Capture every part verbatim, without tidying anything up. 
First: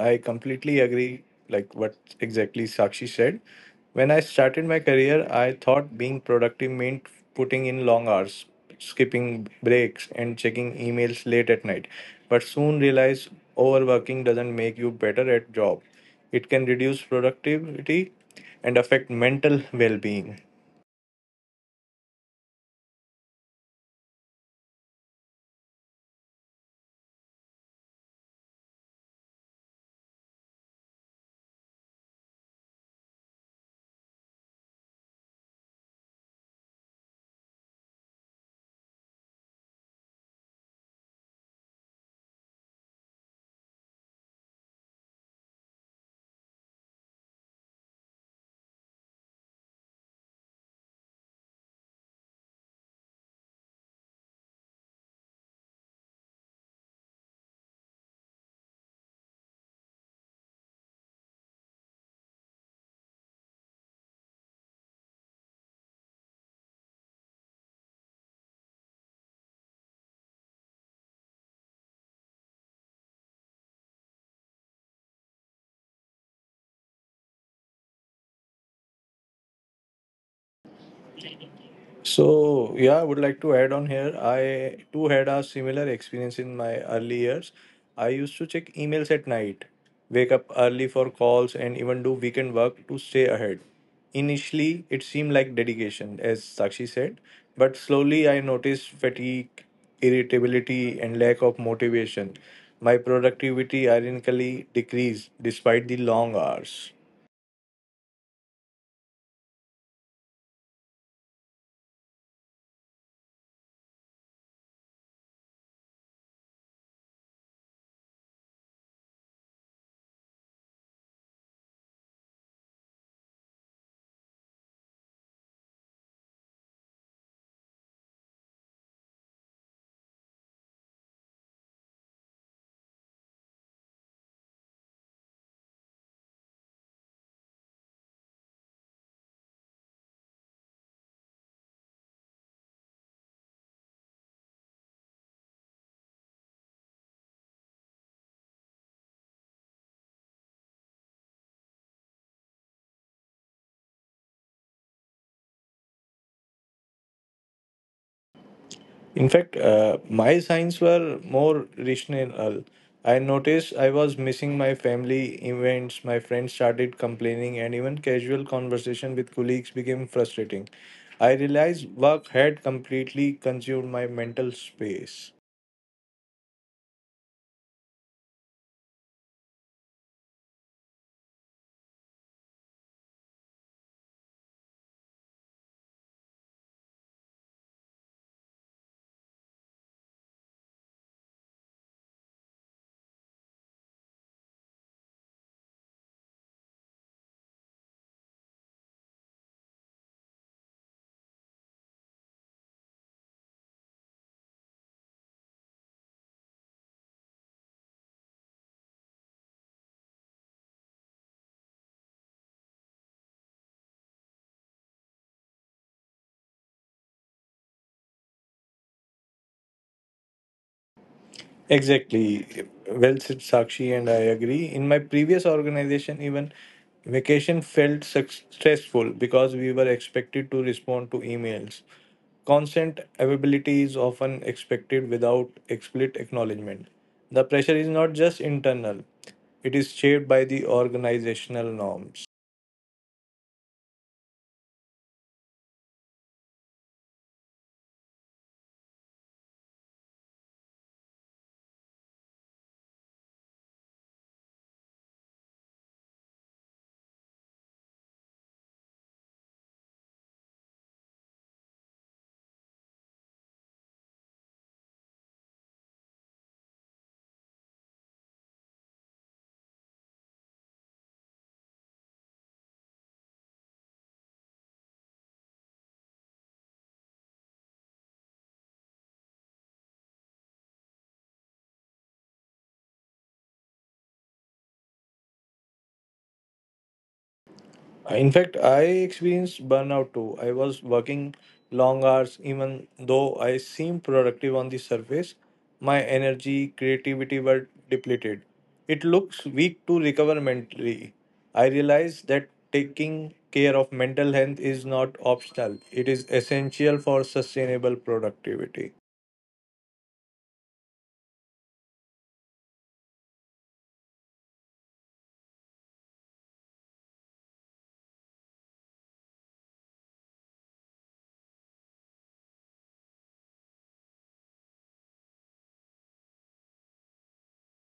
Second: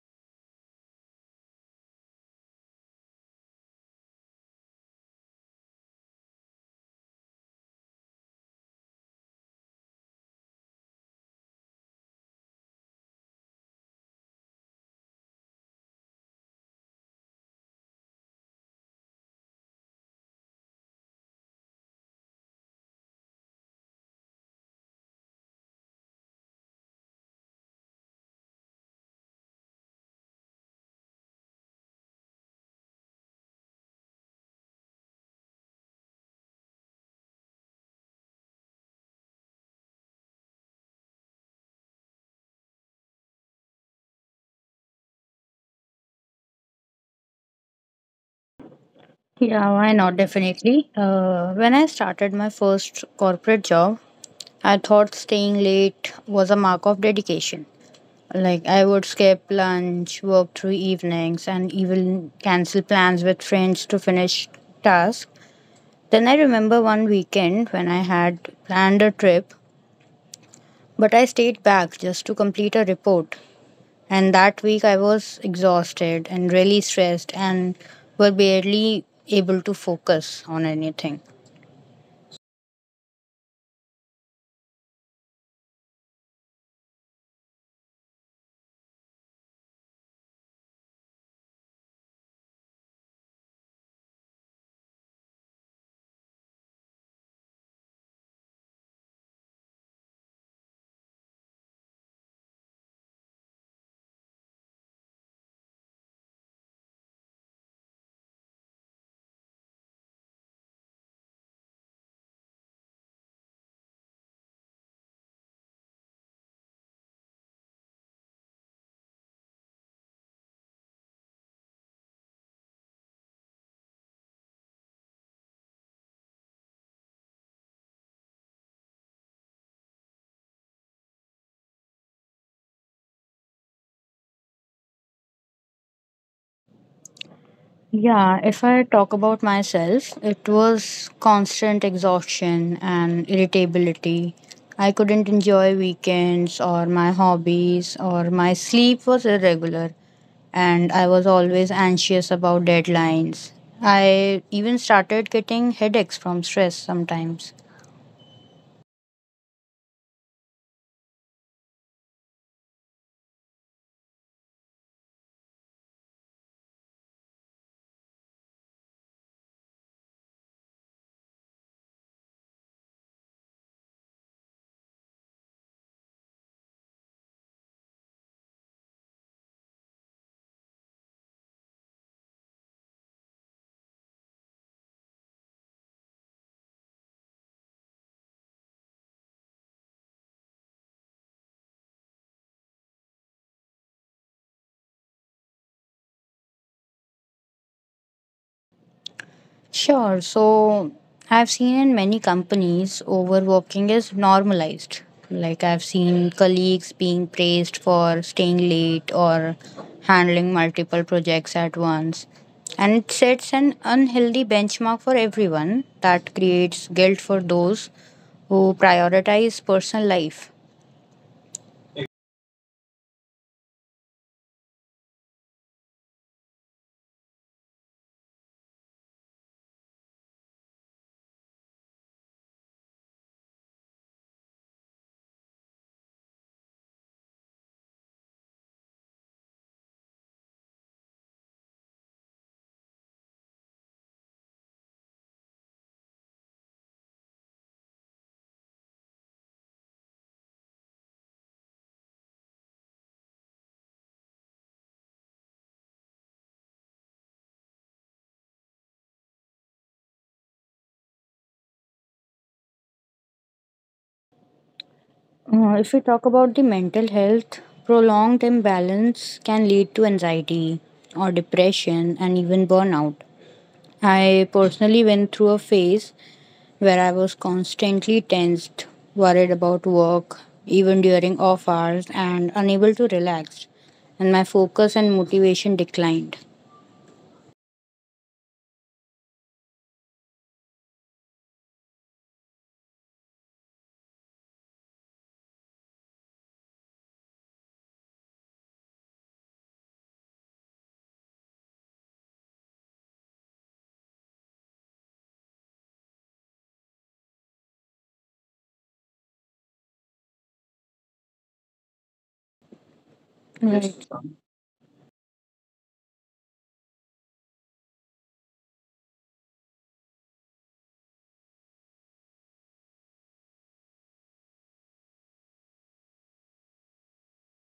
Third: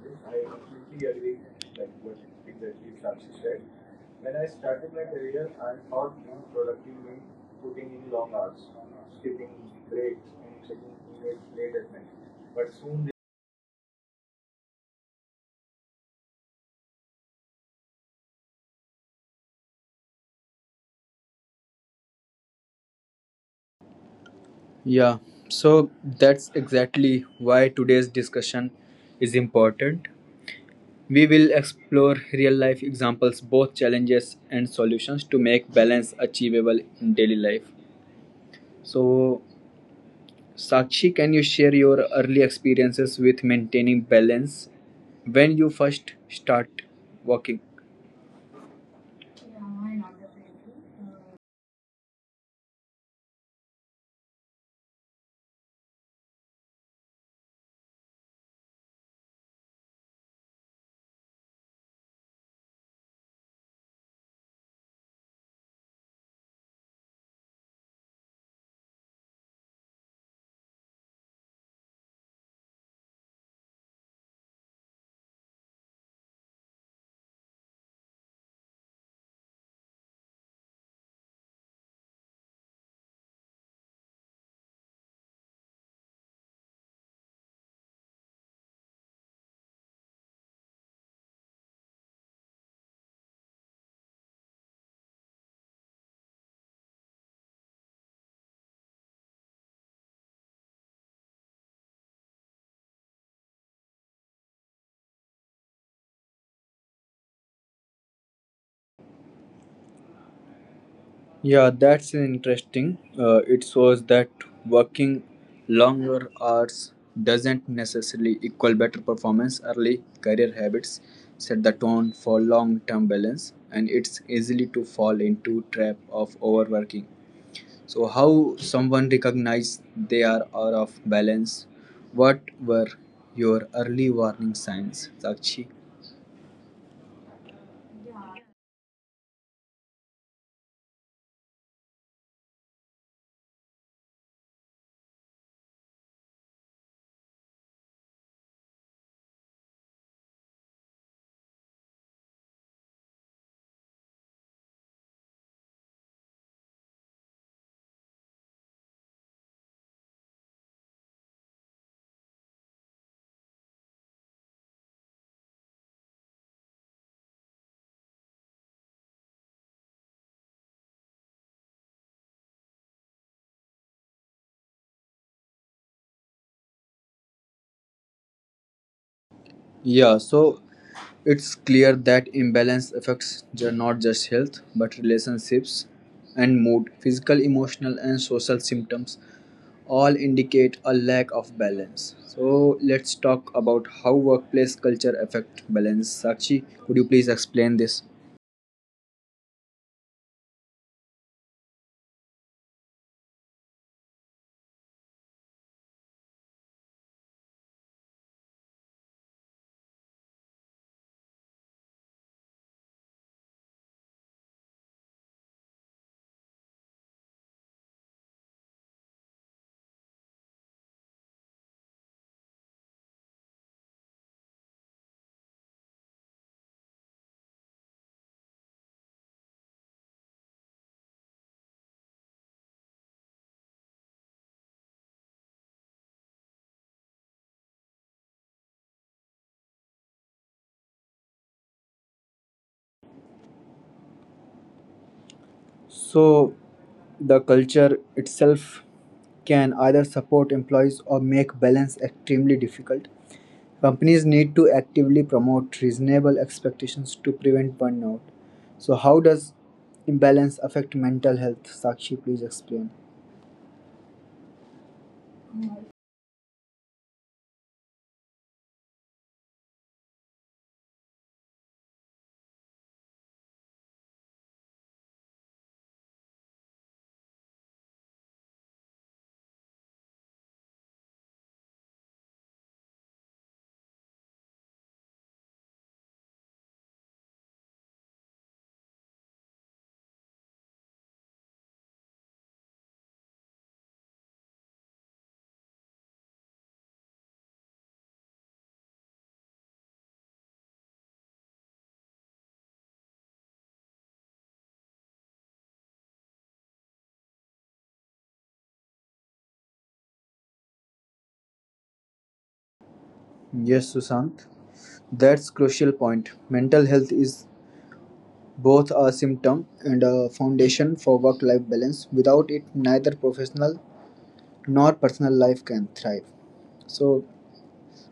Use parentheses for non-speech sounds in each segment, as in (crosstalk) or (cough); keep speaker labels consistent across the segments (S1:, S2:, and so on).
S1: I completely agree like what exactly Sakshi said. When I started my career, I thought being productive meant putting in long hours, skipping breaks and checking emails late at night. But soon realized overworking doesn't make you better at job. It can reduce productivity and affect mental well-being.
S2: Yeah, so that's exactly why today's discussion is important. We will explore real life examples, both challenges and solutions to make balance achievable in daily life. So, Sakshi, can you share your early experiences with maintaining balance when you first start working?
S3: Yeah, why not? Definitely. Uh, when I started my first corporate job, I thought staying late was a mark of dedication. Like I would skip lunch, work through evenings, and even cancel plans with friends to finish tasks. Then I remember one weekend when I had planned a trip, but I stayed back just to complete a report. And that week I was exhausted and really stressed and were barely able to focus on anything.
S1: So, yeah, I would like to add on here. I too had a similar experience in my early years. I used to check emails at night, wake up early for calls, and even do weekend work to stay ahead. Initially, it seemed like dedication, as Sakshi said, but slowly I noticed fatigue, irritability, and lack of motivation. My productivity ironically decreased despite the long hours.
S2: Yeah, that's interesting. Uh, it shows that working longer hours doesn't necessarily equal better performance. Early career habits set the tone for long term balance, and it's easily to fall into trap of overworking. So, how someone recognize they are out of balance? What were your early warning signs, Sakshi?
S3: Yeah, if I talk about myself, it was constant exhaustion and irritability. I couldn't enjoy weekends or my hobbies, or my sleep was irregular, and I was always anxious about deadlines. I even started getting headaches from stress sometimes.
S1: In fact, uh, my signs were more rational. Uh, I noticed I was missing my family events, my friends started complaining, and even casual conversation with colleagues became frustrating. I realized work had completely consumed my mental space.
S2: Yeah, so it's clear that imbalance affects ju- not just health but relationships and mood. Physical, emotional, and social symptoms all indicate a lack of balance. So let's talk about how workplace culture affect balance. Sakshi, could you please explain this?
S3: Sure. So I've seen in many companies overworking is normalized. Like I've seen colleagues being praised for staying late or handling multiple projects at once. And it sets an unhealthy benchmark for everyone that creates guilt for those who prioritize personal life.
S1: Exactly. Well said, Sakshi, and I agree. In my previous organization, even vacation felt suc- stressful because we were expected to respond to emails. Constant availability is often expected without explicit acknowledgement. The pressure is not just internal, it is shaped by the organizational norms.
S2: So the culture itself can either support employees or make balance extremely difficult. Companies need to actively promote reasonable expectations to prevent burnout. So how does imbalance affect mental health? Sakshi, please explain.
S3: Uh, if we talk about the mental health, prolonged imbalance can lead to anxiety or depression and even burnout. I personally went through a phase where I was constantly tensed, worried about work, even during off hours, and unable to relax. And my focus and motivation declined.
S1: Uh, In fact, I experienced burnout too. I was working long hours, even though I seemed productive on the surface. My energy, creativity were depleted. It looks weak to recover mentally. I realized that taking care of mental health is not optional, it is essential for sustainable productivity.
S2: Yes, Sushant,
S3: Right.
S2: that's crucial point. Mental health is both a symptom and a foundation for work-life balance. Without it, neither professional nor personal life can thrive. So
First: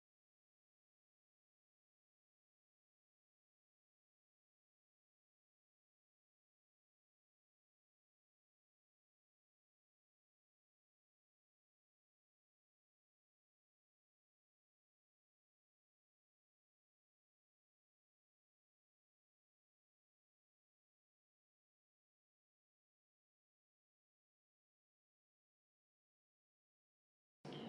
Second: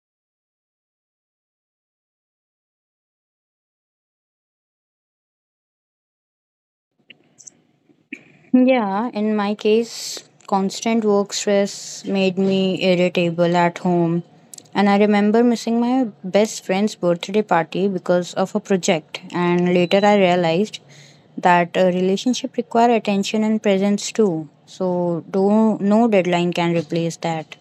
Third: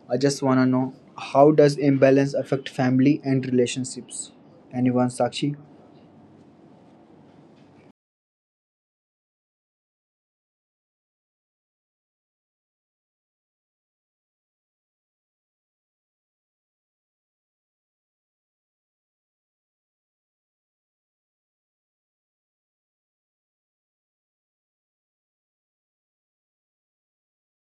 S2: I just want to know, how does imbalance affect family and relationships? Anyone, Sakshi?
S3: Yeah, in my case, constant work stress made me irritable at home. And I remember missing my best friend's birthday party because of a project. And later I realized that a relationship require attention and presence too. So do, no deadline can replace that.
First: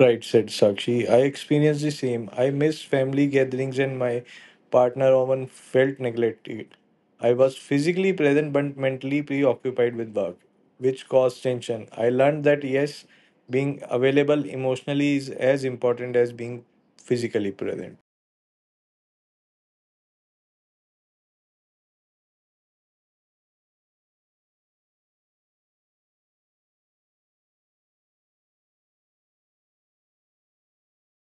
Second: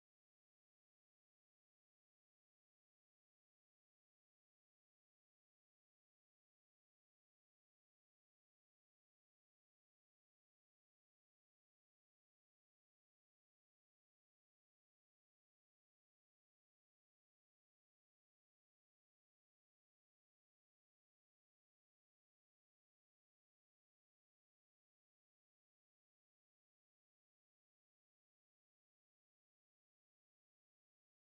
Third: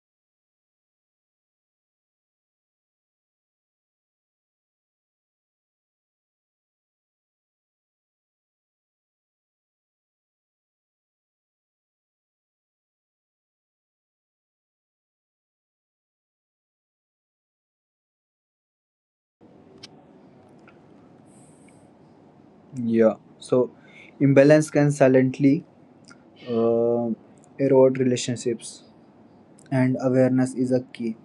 S1: Right, said Sakshi. I experienced the same. I missed family gatherings and my partner often felt neglected. I was physically present but mentally preoccupied with work, which caused tension. I learned that yes, being available emotionally is as important as being physically present.
S2: Yeah. So, imbalance can silently uh, erode relationships, and awareness is a key.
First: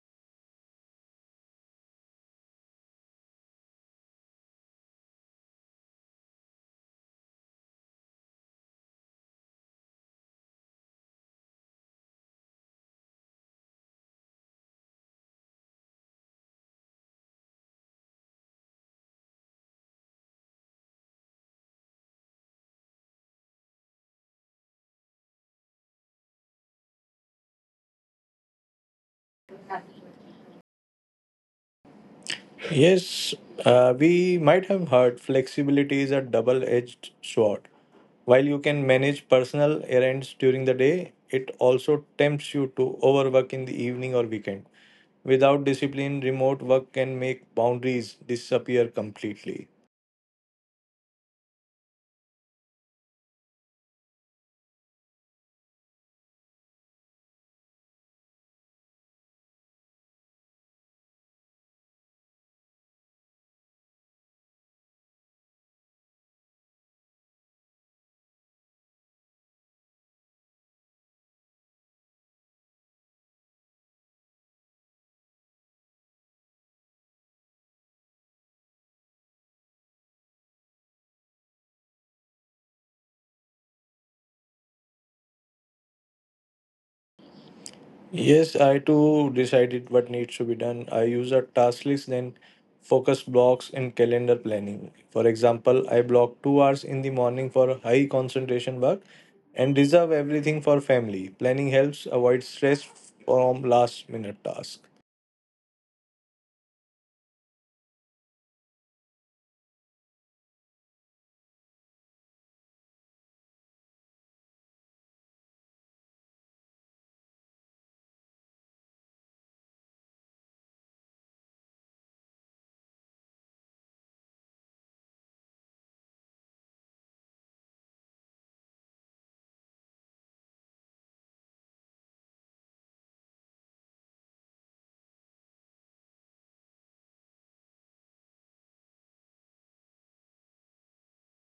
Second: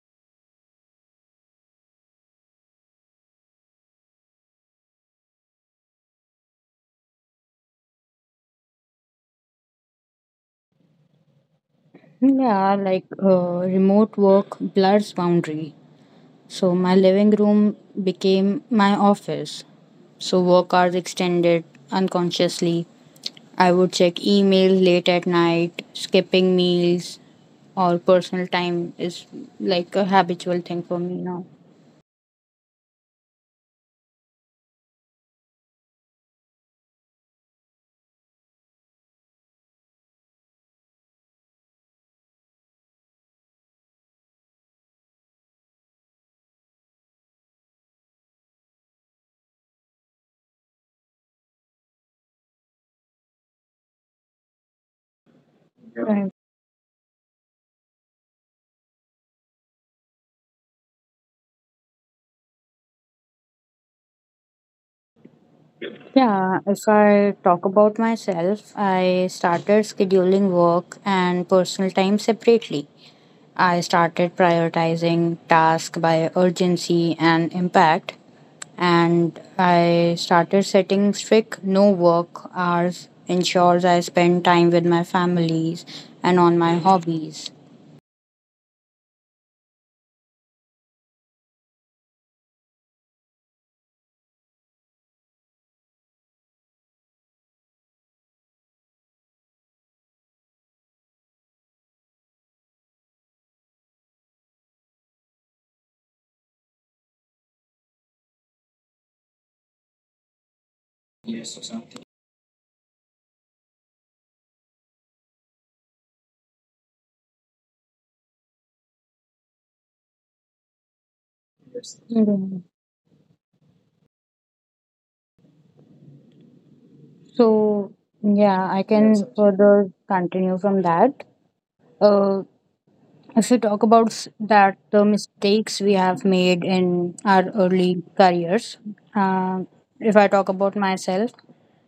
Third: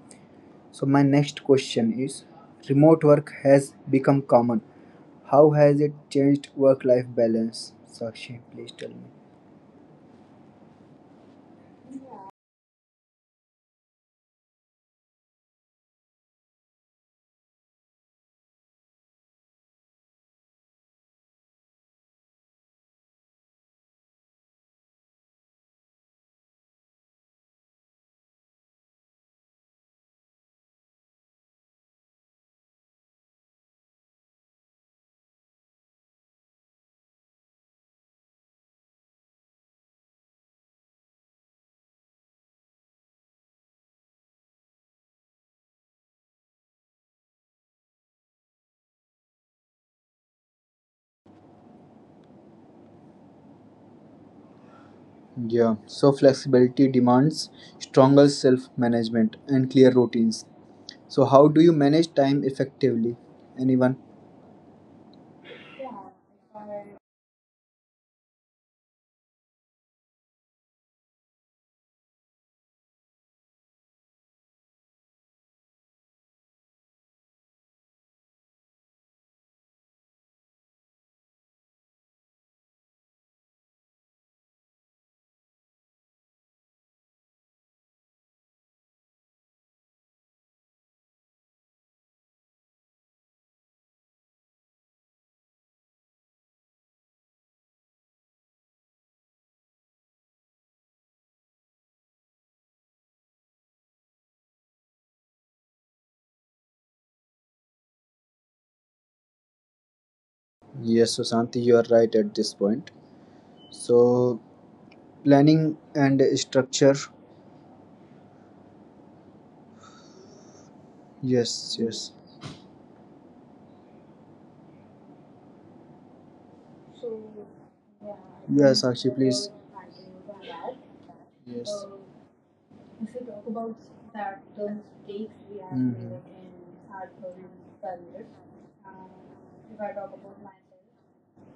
S2: So, my next question is: remote work has become common. How has it changed work-life balance? Sakshi, please tell me.
S3: Yeah, like uh, remote work blurs boundary. So my living room became my office. So work hours extended unconsciously. I would check emails late at night, skipping meals or personal time is like a habitual thing for me now.
S1: Yes, uh, we might have heard flexibility is a double edged sword. While you can manage personal errands during the day, it also tempts you to overwork in the evening or weekend. Without discipline, remote work can make boundaries disappear completely.
S2: Yeah, so
S3: Right.
S2: flexibility demands stronger self management and clear routines. So, how do you manage time effectively? Anyone?
S3: Yeah, if I talk about myself, I started scheduling work and personal time separately. I started prioritizing tasks by urgency and impact, and I started setting strict no work hours, ensures I spend time with my families and on my hobbies.
S1: Yes, I too decided what needs to be done. I use a task list, then focus blocks in calendar planning. For example, I block two hours in the morning for high concentration work and reserve everything for family. Planning helps avoid stress from last minute tasks.
S2: Yes, Susanti, you are right at this point. So, planning and structure. Yes, yes.
S3: Mhm. So, yeah, I
S2: Yes,
S3: can
S2: Sakshi, please.
S3: further continue from that.
S2: Yes.
S3: Uh. If we talk about s- that, the mistakes we have
S2: Mhm.
S3: made in our early careers, uh, if I talk about myself,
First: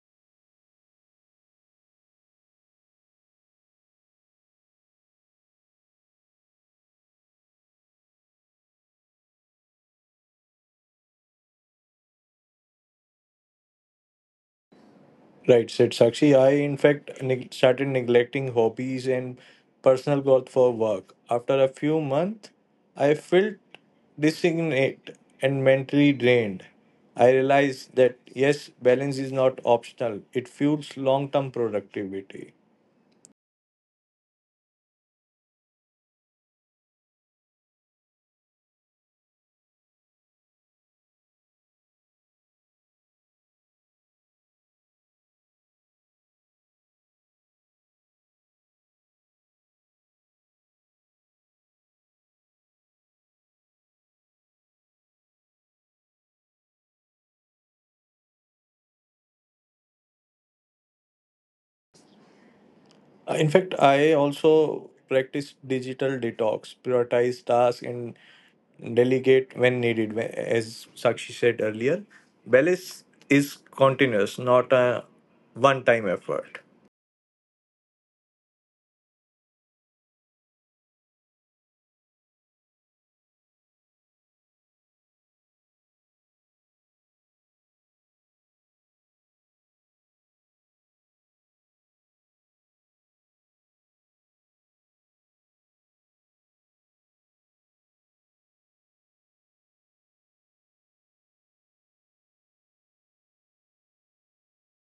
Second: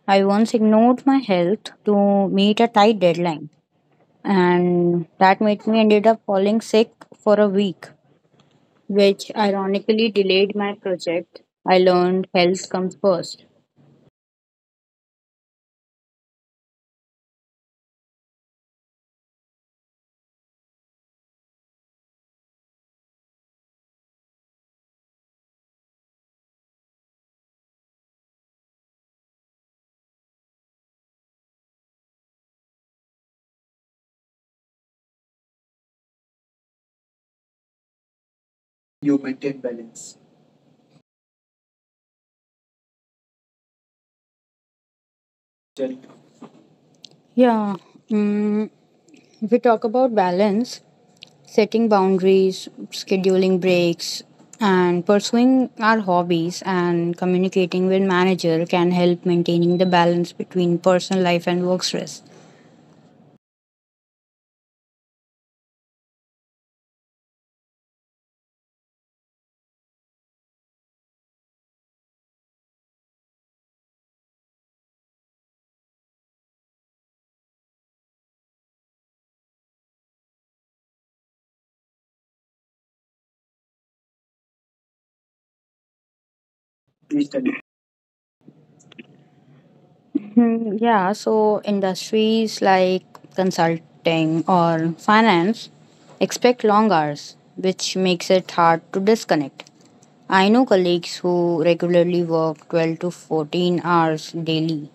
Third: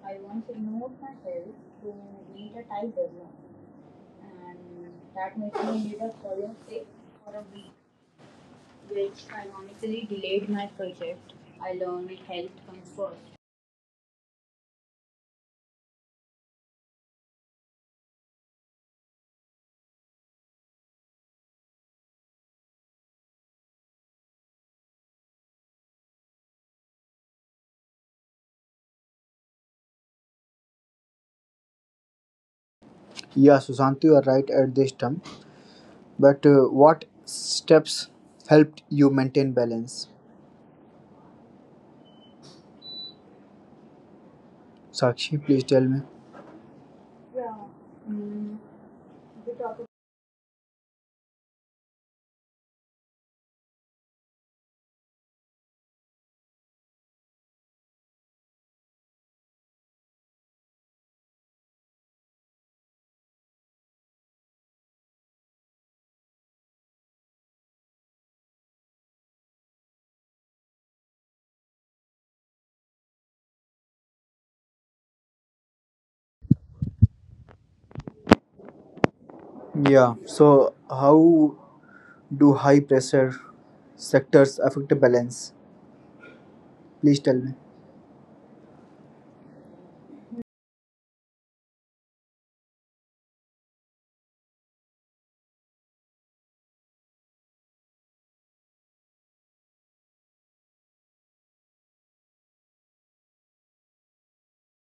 S3: I once ignored my health to meet a tight deadline, and that made me ended up falling sick for a week, which ironically delayed my project. I learned health comes first.
S1: Right, said Sakshi. I, in fact, neg- started neglecting hobbies and personal growth for work. After a few months, I felt disignate and mentally drained. I realized that yes, balance is not optional, it fuels long term productivity.
S2: Yeah, Susanti, you are right at this time. But uh, what steps helped you maintain balance? Sakshi, please tell me.
S3: Yeah. Mm, if we talk about balance, setting boundaries, scheduling breaks, and pursuing our hobbies and communicating with manager can help maintaining the balance between personal life and work stress.
S1: Uh, In fact, I also practice digital detox, prioritize tasks, and delegate when needed. Wh- As Sakshi said earlier, balance is continuous, not a one time effort.
S2: Yeah, so how do high pressure sectors affect balance? Please tell me.
S3: Hmm, yeah, so industries like consulting or finance expect long hours, which makes it hard to disconnect. I know colleagues who regularly work twelve to fourteen hours daily.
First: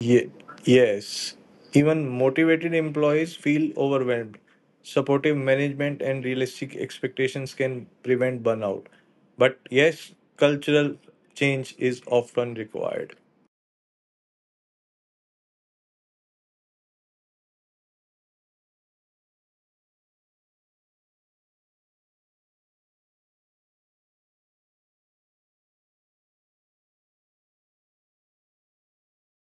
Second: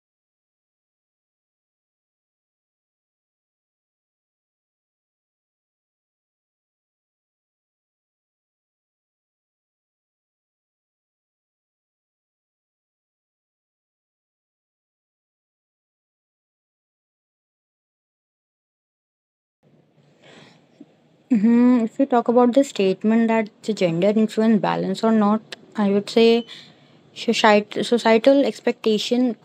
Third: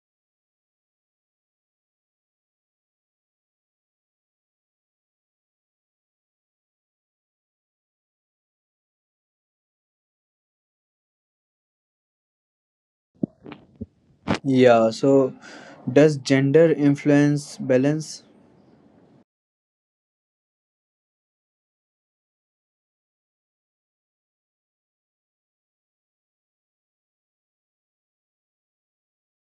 S1: Ye- yes. Even motivated employees feel overwhelmed. Supportive management and realistic expectations can prevent burnout. But yes, cultural change is often required.
S2: Yeah, so does gender influence balance?
S3: Hmm, if we talk about the statement that the gender influence balance or not, I would say societ- societal expectation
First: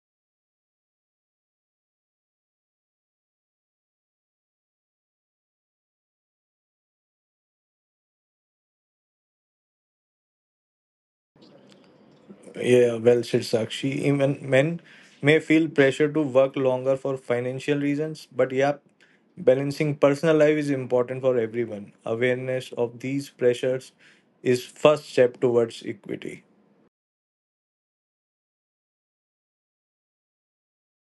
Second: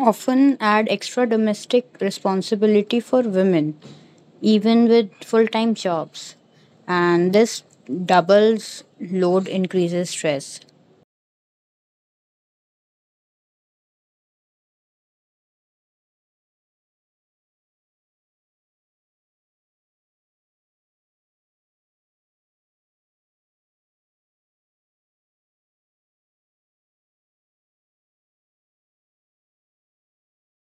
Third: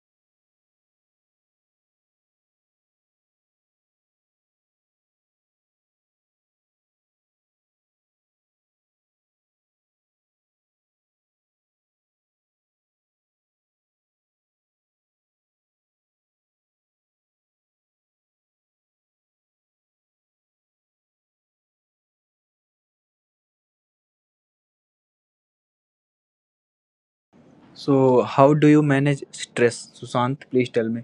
S3: often add extra domestic responsibility for women, even with full-time jobs, and this doubles load increases stress.
S1: Yeah, well said, Sakshi. Even men may feel pressure to work longer for financial reasons, but yeah, balancing personal life is important for everyone. Awareness of these pressures is first step towards equity.
S2: So, how do you manage stress, Sushant? Please tell me.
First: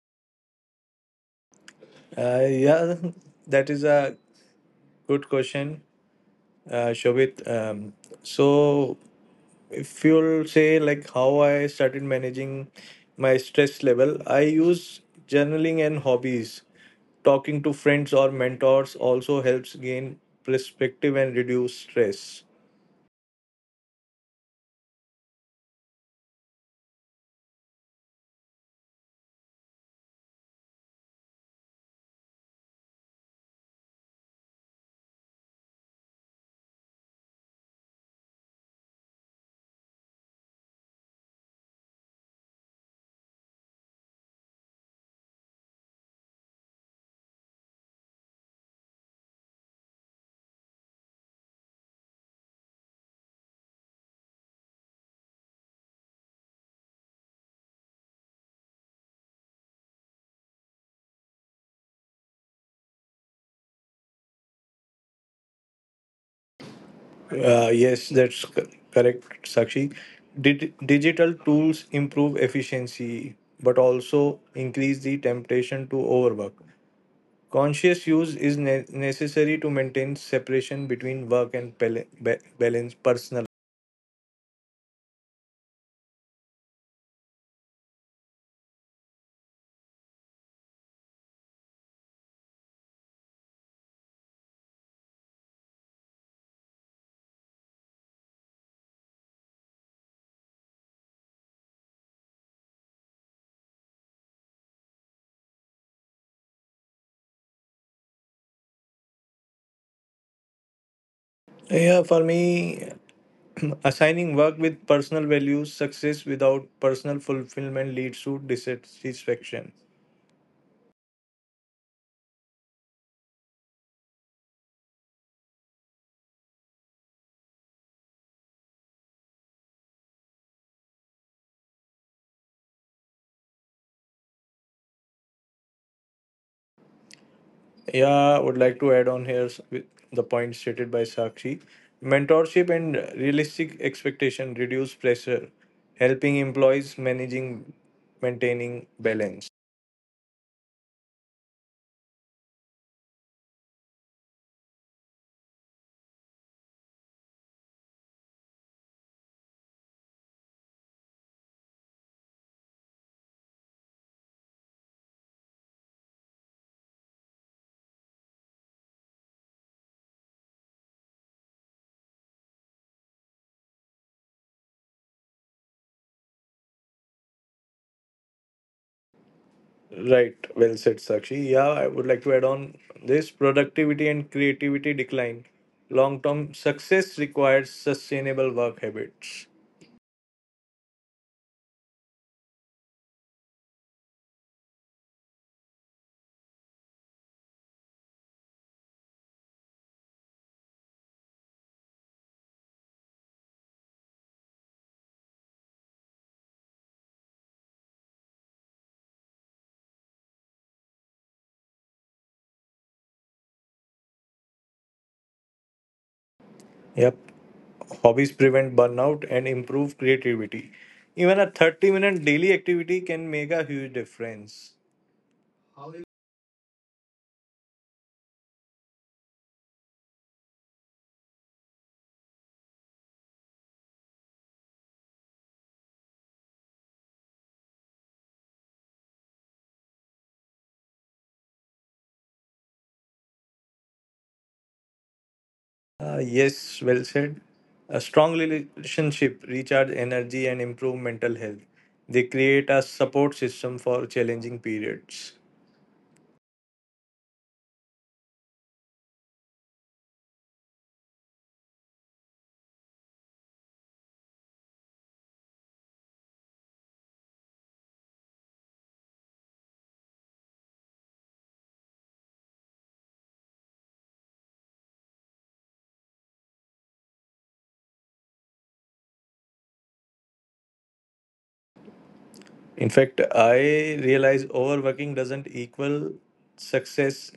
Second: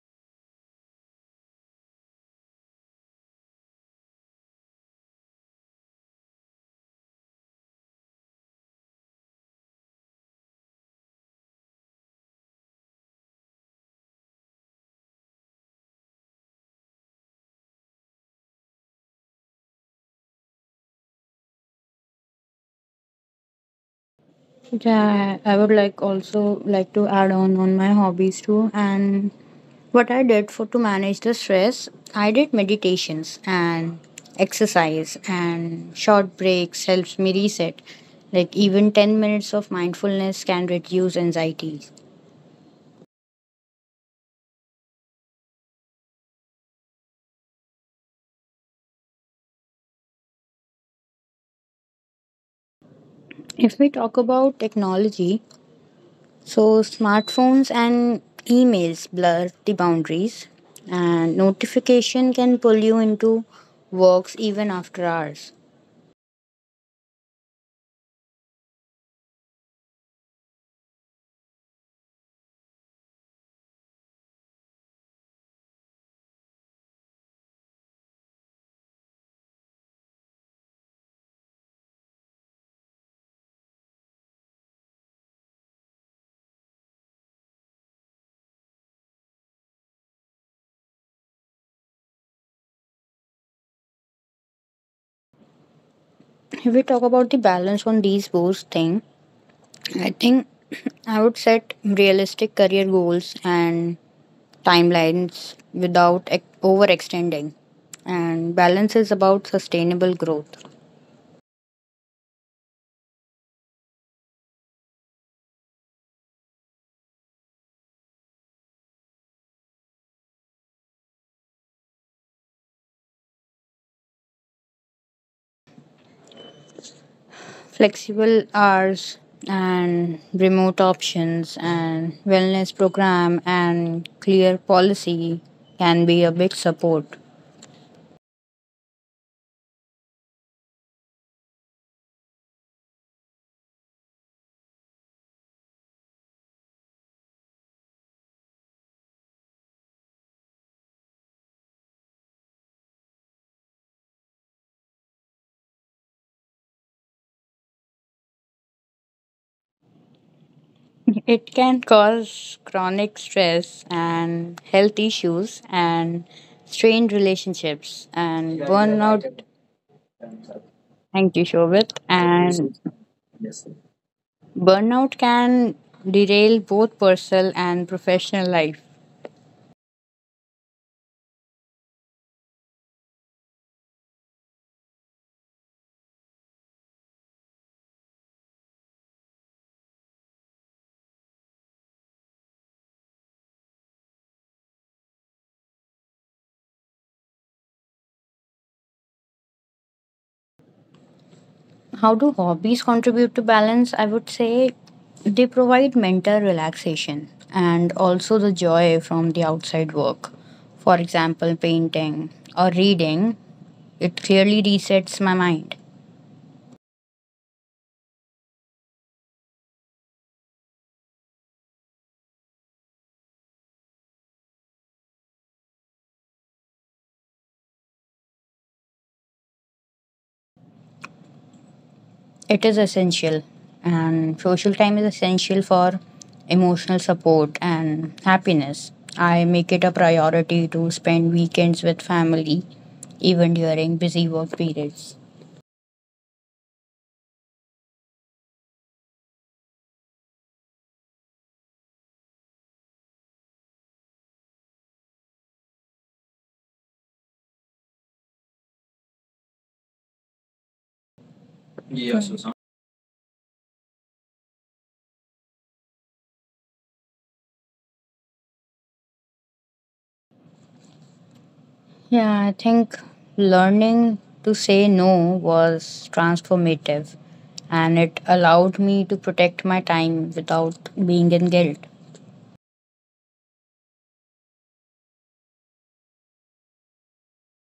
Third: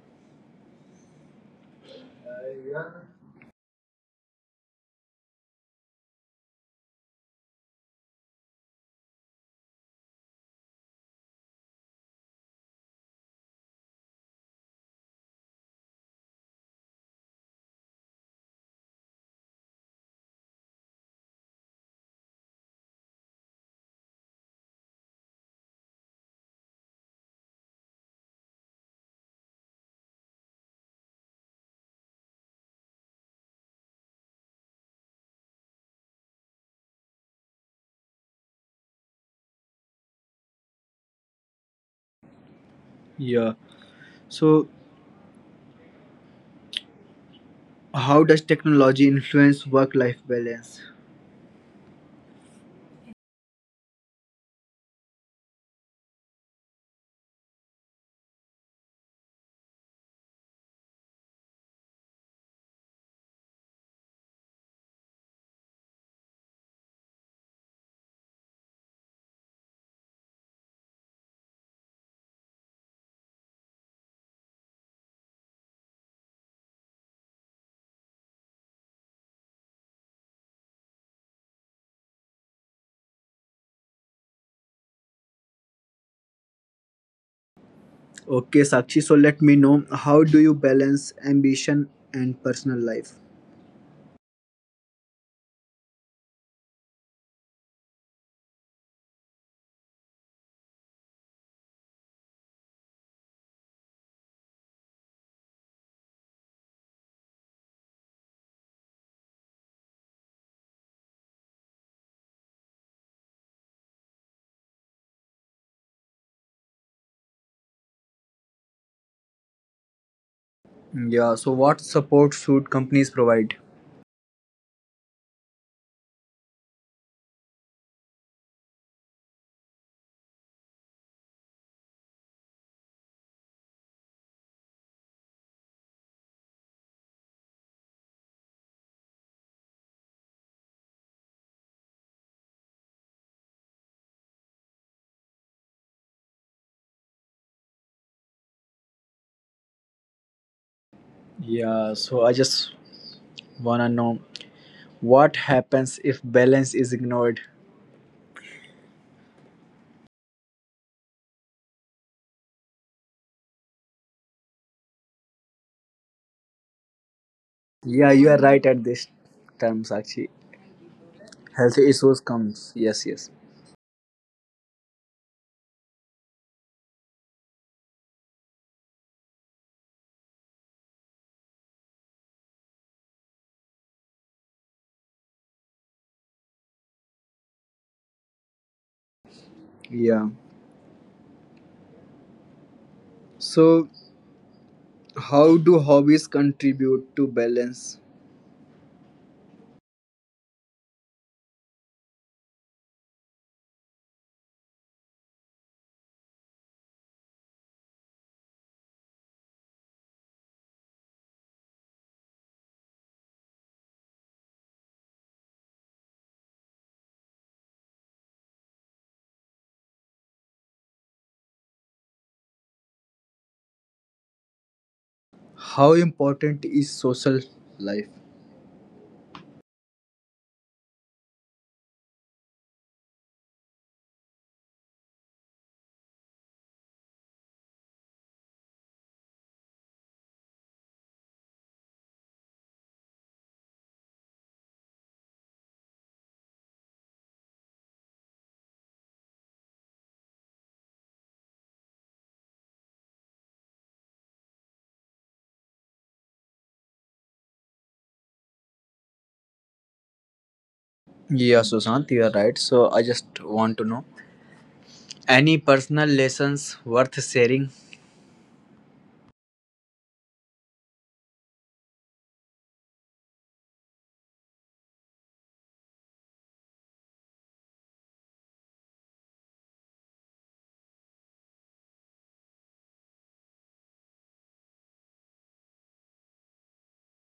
S1: Uh, yeah, that is a good question, uh, Shobit. Um, so if you'll say like how I started managing my stress level, I use journaling and hobbies. Talking to friends or mentors also helps gain perspective and reduce stress.
S3: Yeah, I I would like also like to add on on my hobbies too, and what I did for to manage the stress, I did meditations and exercise and short breaks helps me reset. Like even ten minutes of mindfulness can reduce anxiety.
S2: Yeah. So, how does technology influence work life balance?
S3: If we talk about technology, so smartphones and emails blur the boundaries and notification can pull you into works even after hours.
S1: Uh, yes, that's c- correct, Sakshi. Did digital tools improve efficiency but also increase the temptation to overwork? Conscious use is ne- necessary to maintain separation between work and bal- ba- balance personal.
S2: Okay, Sakshi, so let me know, how do you balance ambition and personal life?
S3: If we talk about the balance on these both thing, I think (clears throat) I would set realistic career goals and timelines without ex- overextending. And balance is about sustainable growth,
S1: Yeah, for me, (clears throat) assigning work with personal values, success without personal fulfillment leads to dissatisfaction.
S2: Yeah, so what support should companies provide?
S3: flexible hours, and remote options, and wellness program, and clear policy can be a big support.
S1: Yeah, I would like to add on here s- with the point stated by Sakshi. Mentorship and realistic expectation reduce pressure, helping employees managing maintaining balance.
S2: Yeah, so I just wanna know, what happens if balance is ignored?
S3: It can cause chronic stress and health issues and strained relationships
S2: Yeah, you
S3: and
S2: are right at this
S3: burnout.
S2: term, Sakshi.
S3: Thank you, Shobit.
S2: Health issues
S3: And
S2: comes. Yes, yes.
S3: burnout can derail both personal and professional life.
S1: Right, well said, Sakshi. Yeah, I would like to add on this productivity and creativity decline. Long term success requires sustainable work habits.
S2: Yeah. So, how do hobbies contribute to balance?
S3: How do hobbies contribute to balance? I would say they provide mental relaxation and also the joy from the outside work. For example, painting or reading, it clearly resets my mind.
S1: Yep. Hobbies prevent burnout and improve creativity. Even a thirty minute daily activity can make a huge difference.
S2: How important is social life.
S3: It is essential, and social time is essential for emotional support and happiness. I make it a priority to spend weekends with family, even during busy work periods.
S1: Uh, yes, well said. A strong relationship recharge energy and improve mental health. They create a support system for challenging periods.
S2: Yeah, Sushant, you are right. So I just want to know, any personal lessons worth sharing?
S3: Yeah, I think learning to say no was transformative, and it allowed me to protect my time without being in guilt.
S1: In fact, I realize overworking doesn't equal success.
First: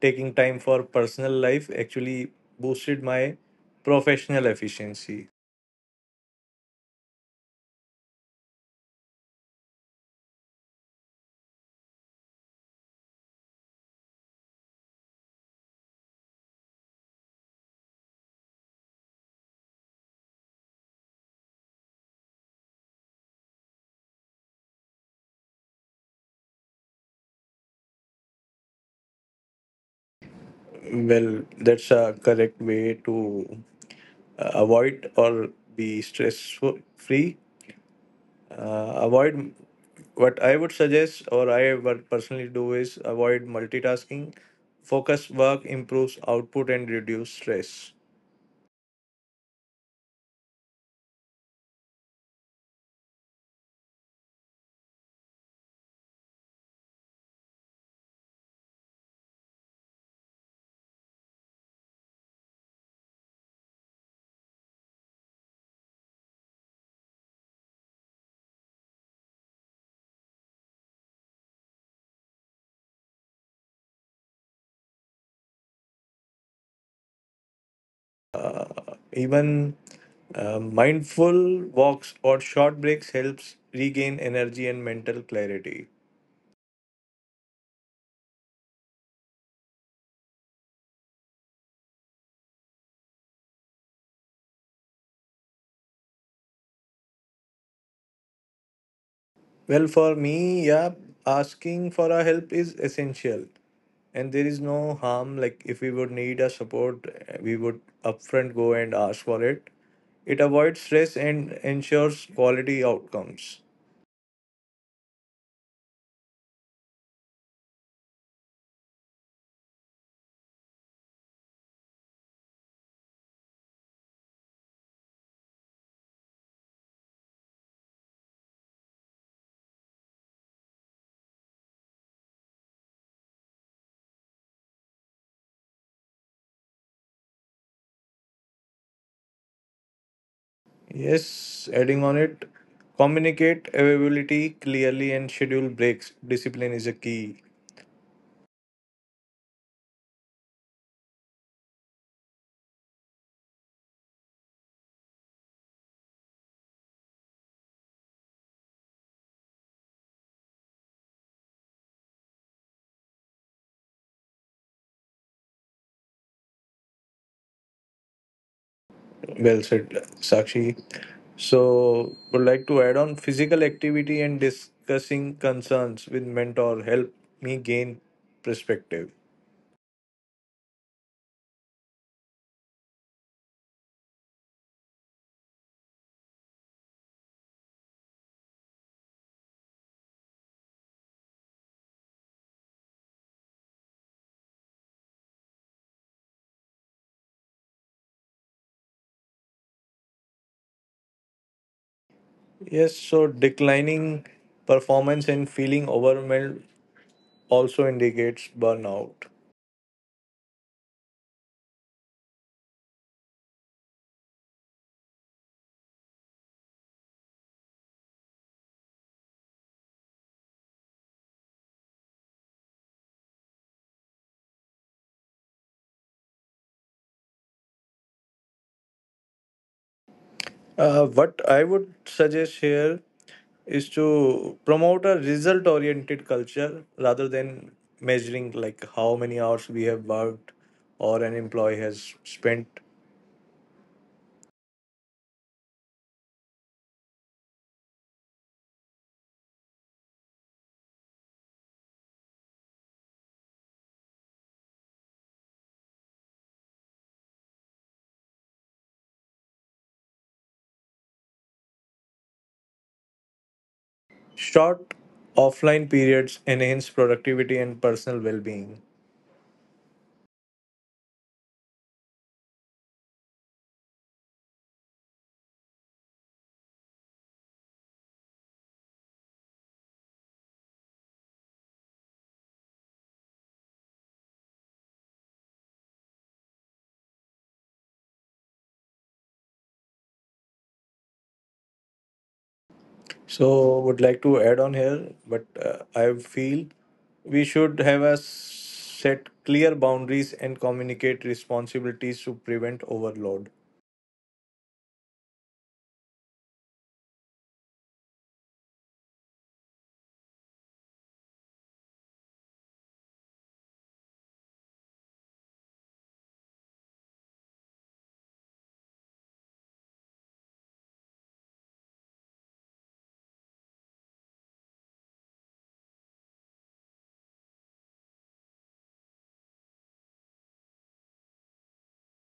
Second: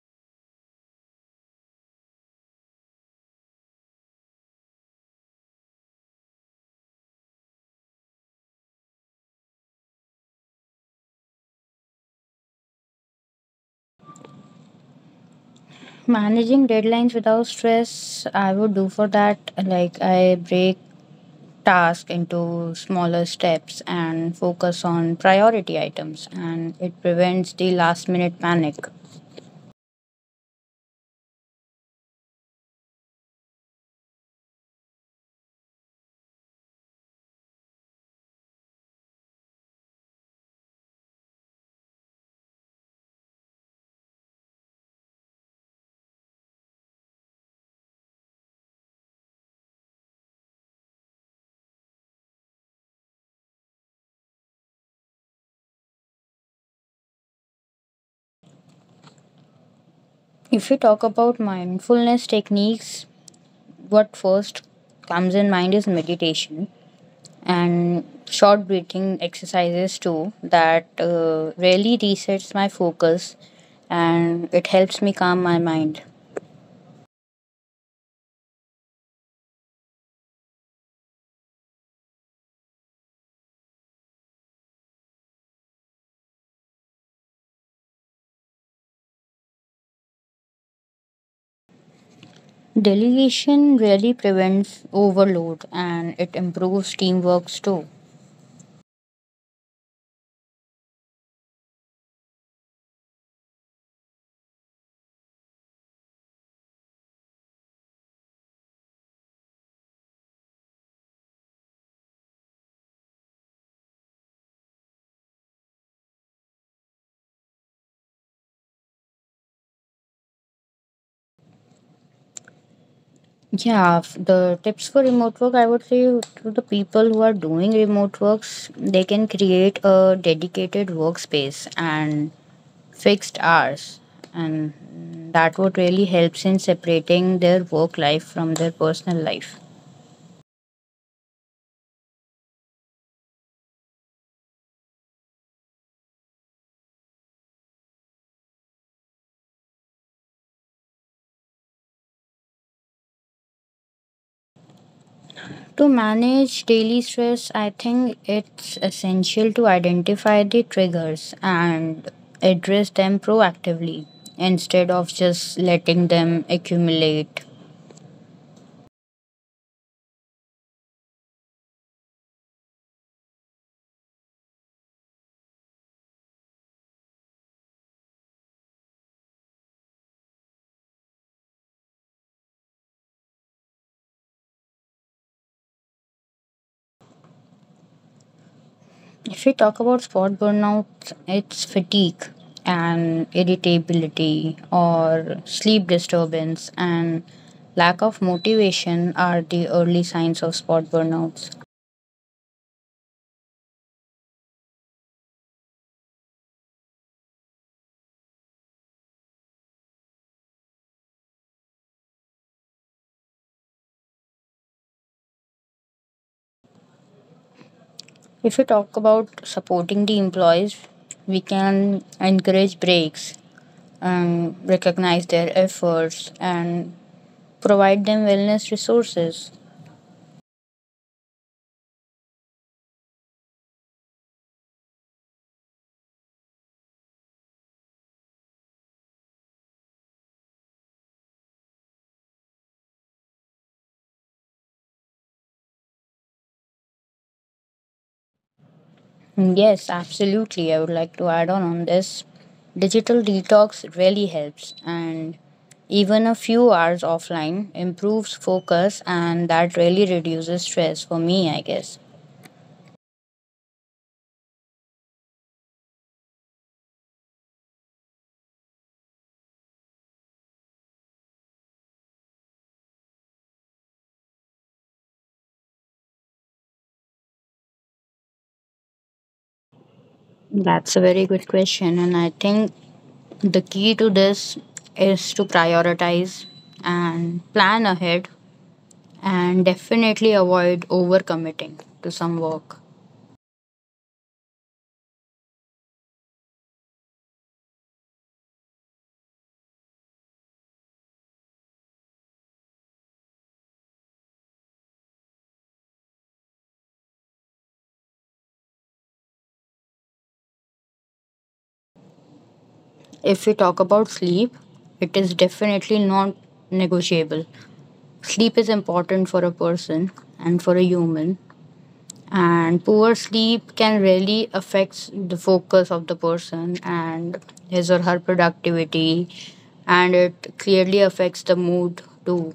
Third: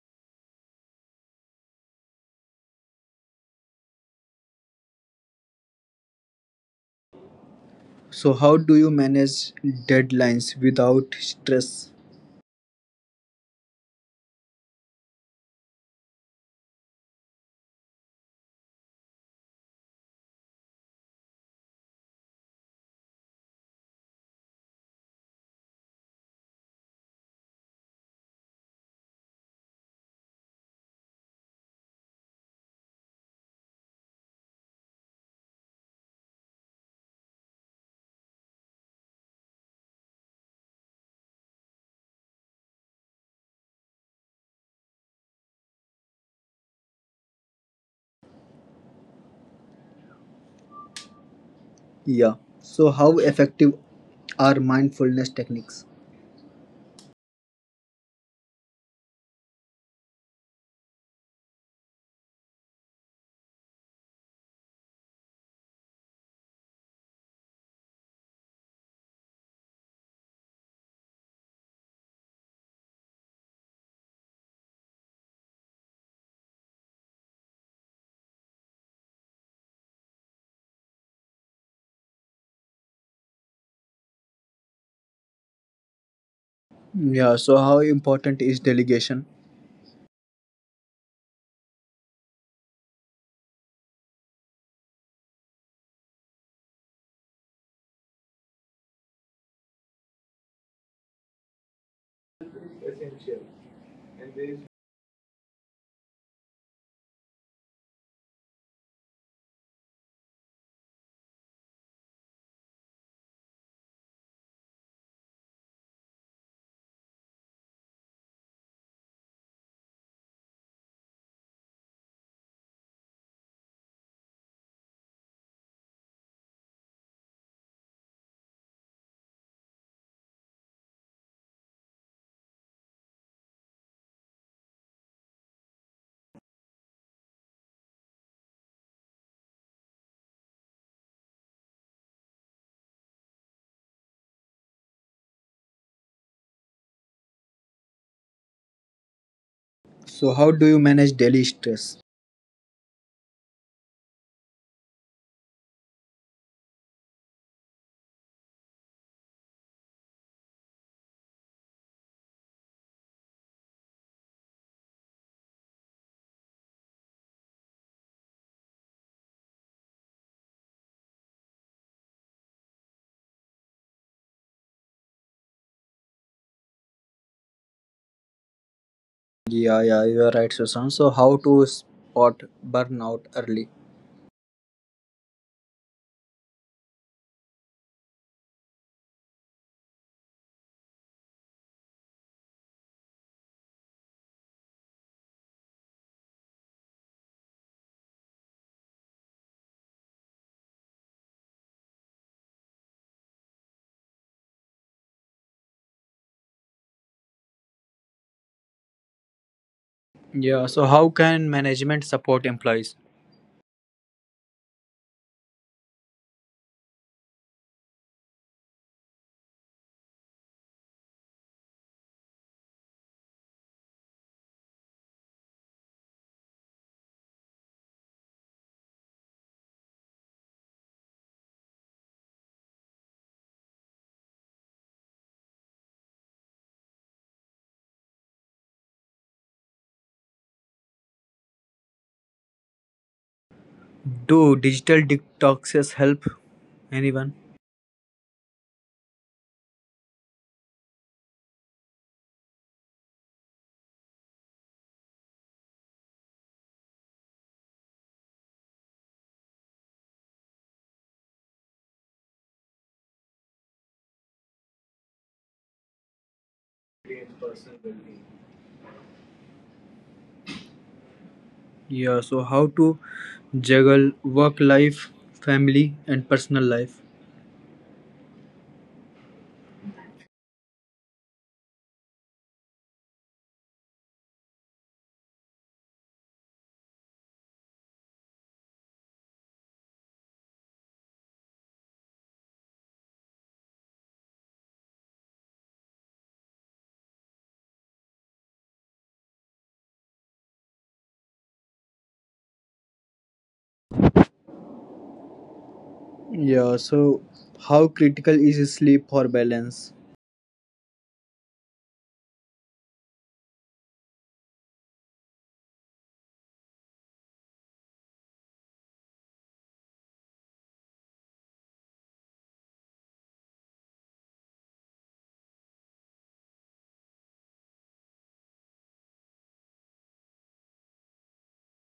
S1: Taking time for personal life actually boosted my professional efficiency.
S2: So, how do you manage deadlines without stress?
S3: Managing deadlines without stress, I would do for that. Like, I break task into smaller steps and focus on priority items and it prevents the last minute panic.
S1: Well, that's a correct way to uh, avoid or be stress free. Uh, avoid what I would suggest, or I would personally do, is avoid multitasking. Focus work improves output and reduce stress.
S2: Yeah. So, how effective are mindfulness techniques?
S3: If you talk about mindfulness techniques, what first comes in mind is meditation and short breathing exercises too that uh, really resets my focus and it helps me calm my mind.
S1: Uh, even uh, mindful walks or short breaks helps regain energy and mental clarity.
S2: Yeah, so how important is delegation?
S3: Delegation really prevents overload and it improves teamwork too.
S1: Well, for me, yeah, asking for a help is essential. And there is no harm, like if we would need a support, uh, we would upfront go and ask for it. It avoids stress and ensures quality outcomes.
S3: Yeah, f- the tips for remote work, I would say to the people who are doing remote works, they can create a dedicated workspace and fixed hours. And that would really helps in separating their work life from their personal life.
S1: Yes, adding on it, communicate availability clearly and schedule breaks. Discipline is a key.
S2: So how do you manage daily stress?
S3: To manage daily stress, I think it's essential to identify the triggers and address them proactively instead of just letting them accumulate.
S1: Well said, Sakshi. So, would like to add on physical activity and discussing concerns with mentor help me gain perspective.
S2: Yeah, yeah, you are right, Susan. So how to spot burnout early?
S3: If we talk about spot burnout, it's fatigue and irritability or sleep disturbance and lack of motivation are the early signs of spot burnouts.
S1: Yes, so declining performance and feeling overwhelmed also indicates burnout.
S2: Yeah, so how can management support employees?
S3: If we talk about supporting the employees, we can encourage breaks and recognize their efforts and provide them wellness resources.
S1: Uh, what I would suggest here is to promote a result oriented culture rather than measuring like how many hours we have worked or an employee has spent.
S2: Do digital detoxes help anyone?
S3: Mm, yes, absolutely. I would like to add on on this. Digital detox really helps, and even a few hours offline improves focus, and that really reduces stress for me, I guess.
S1: Short offline periods enhance productivity and personal well being.
S2: Yeah, so how to juggle work life, family and personal life?
S3: That's a very good question, and I think the key to this is to prioritize and plan ahead and definitely avoid overcommitting to some work.
S1: So, would like to add on here, but uh, I feel we should have a set clear boundaries and communicate responsibilities to prevent overload.
S2: Yeah, so how critical is sleep for balance?
S3: If we talk about sleep, it is definitely not negotiable. Sleep is important for a person and for a human, and poor sleep can really affect the focus of the person and his or her productivity, and it clearly affects the mood too.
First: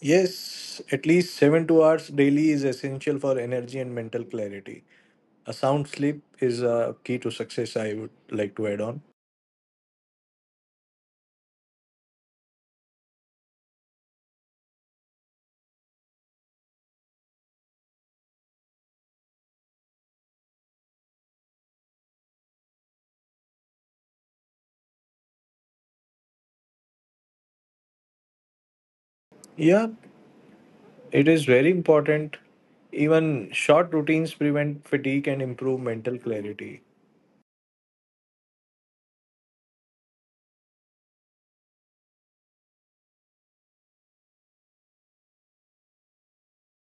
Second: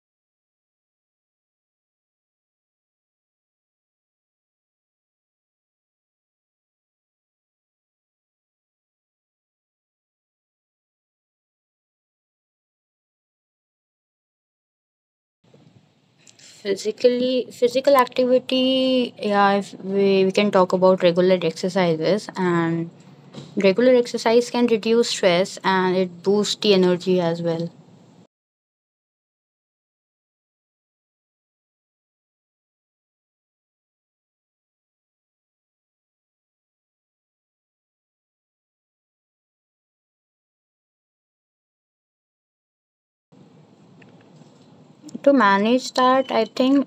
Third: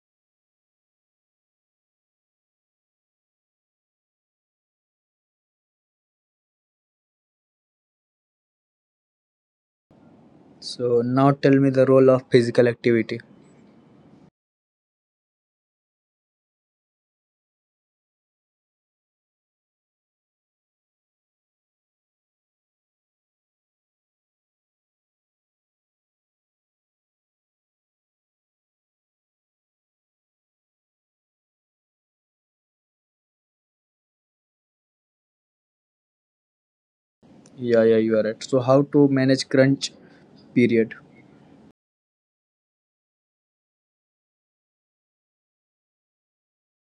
S1: Yes, at least seven to hours daily is essential for energy and mental clarity. A sound sleep is a key to success I would like to add on.
S2: So now tell me the role of physical activity.
S3: Physically, physical activity, yeah, if we, we can talk about regular exercises and regular exercise can reduce stress and it boosts the energy as well.
S1: Yeah, it is very important. Even short routines prevent fatigue and improve mental clarity.
S2: Yeah, yeah, you are right. So how to manage crunch period?
S3: To manage that, I think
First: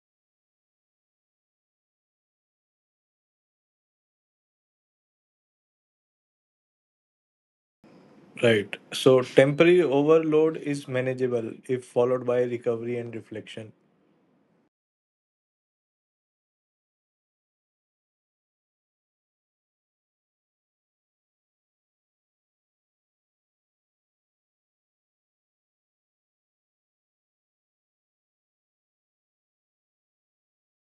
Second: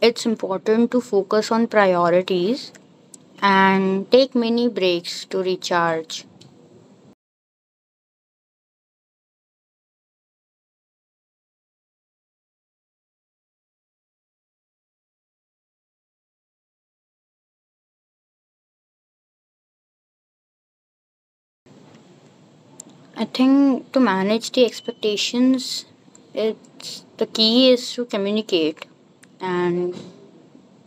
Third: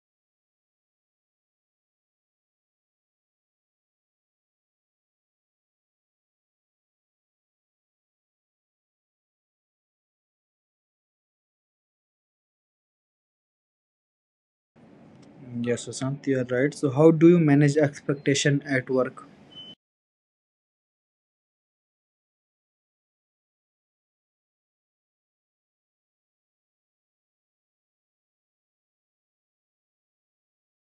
S3: it's important to focus on priorities and take many breaks to recharge.
S1: Right. So temporary overload is manageable if followed by recovery and reflection.
S2: Yes, Sushant, you are right. So how do you manage expectation at work?
S3: I think to manage the expectations, it's the key is to communicate. And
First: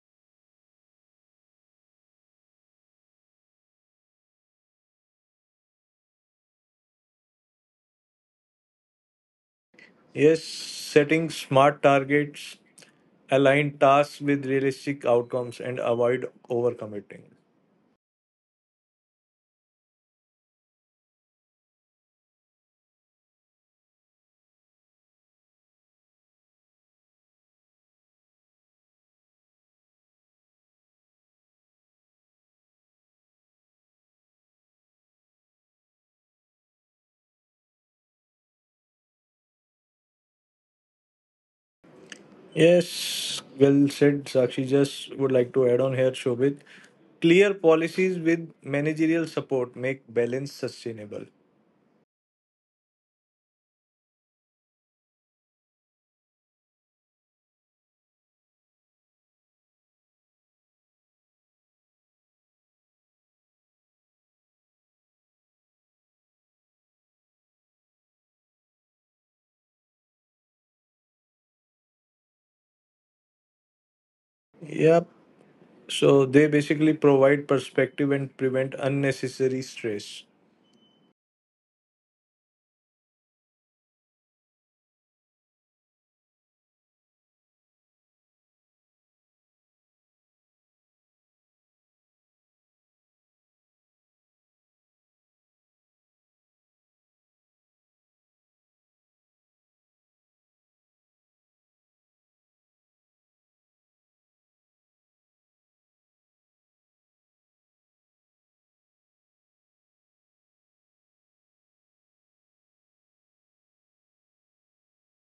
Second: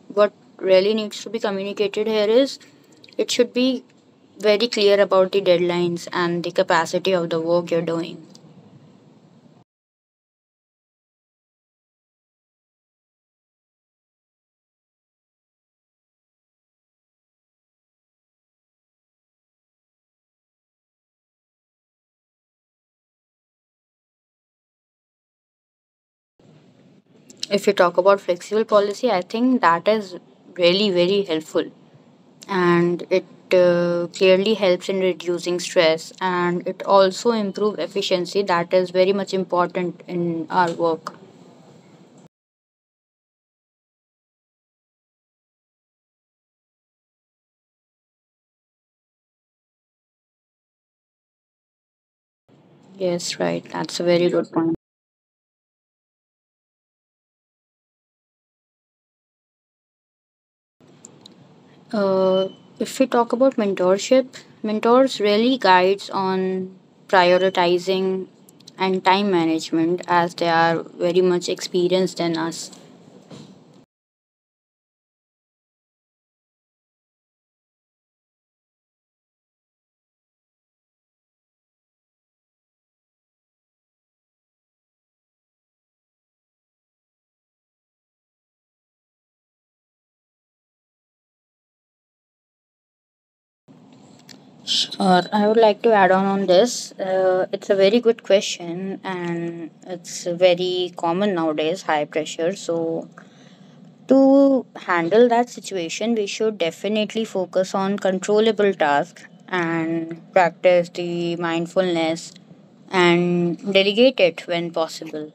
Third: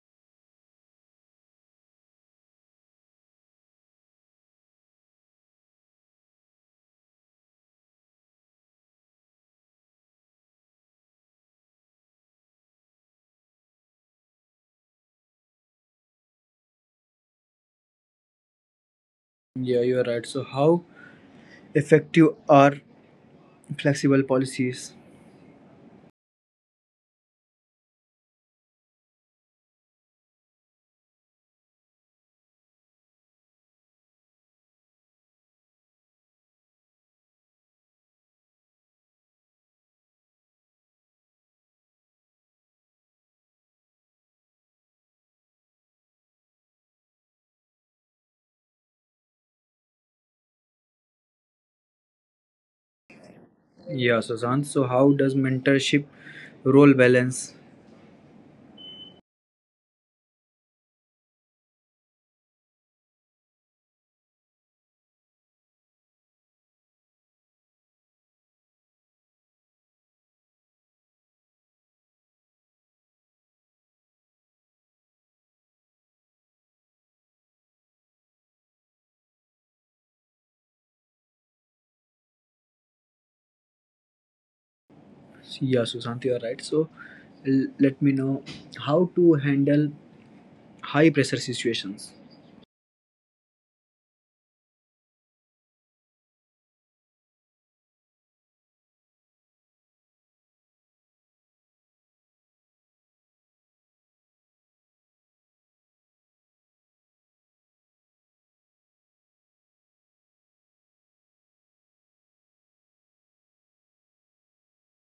S3: what really needs to be communicated here is it should be very clear about the deadlines and the capacity of the work you're doing.
S1: Yes, setting smart targets, align tasks with realistic outcomes, and avoid overcommitting.
S2: Yeah, you are right. So how effective are flexible policies?
S3: If you talk about flexible policy, I think that is really very helpful and it uh, clearly helps in reducing stress and it also improve efficiency that is very much important in our work.
S1: Yes, well said, Sakshi. Just would like to add on here, Shobit. Clear policies with managerial support make balance sustainable.
S3: Yes, right, that's a very
S2: Yeah,
S3: good point.
S2: Sushant. So how does mentorship role balance?
S3: uh, if we talk about mentorship, mentors really guides on prioritizing and time management as they are very much experienced than us.
S1: Yep. So they basically provide perspective and prevent unnecessary stress.
S2: Yeah, Sushant, you are right. So l- let me know how to handle high pressure situations.
S3: Uh, I would like to add on on this. Uh, it's a very good question, and it's very common nowadays. High pressure. So to handle that situation, we should definitely focus on controllable tasks and practice the mindfulness and delegate it when possible.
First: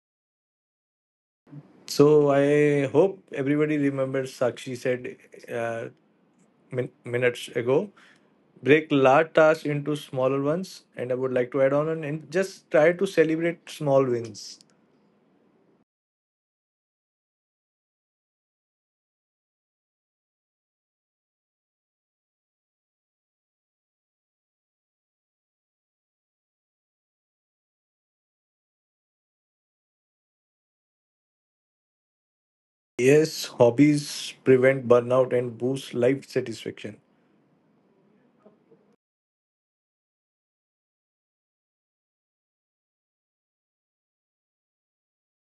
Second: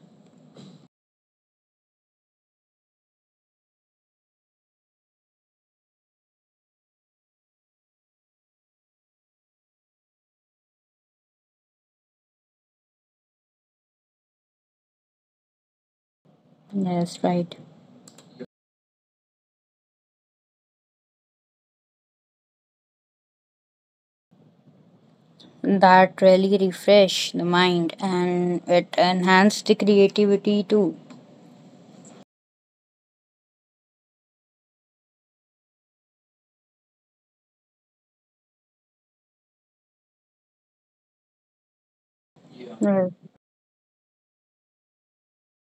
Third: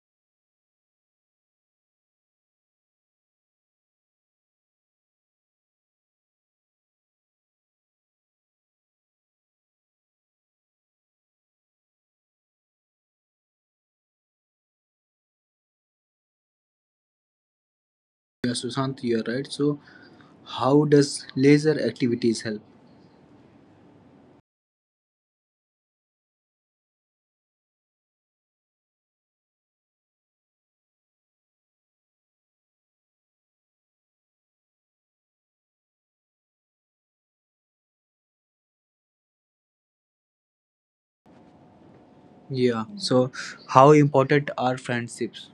S1: So I hope everybody remembers Sakshi said uh, min- minutes ago. Break large tasks into smaller ones, and I would like to add on and and just try to celebrate small wins.
S3: Yes, right.
S2: Yeah, Sushant, you are right. So how does leisure activities help?
S3: That really refresh the mind and it enhance the creativity too.
S1: Yes, hobbies prevent burnout and boost life satisfaction.
S2: Yeah.
S3: Right.
S2: So, how important are friendships?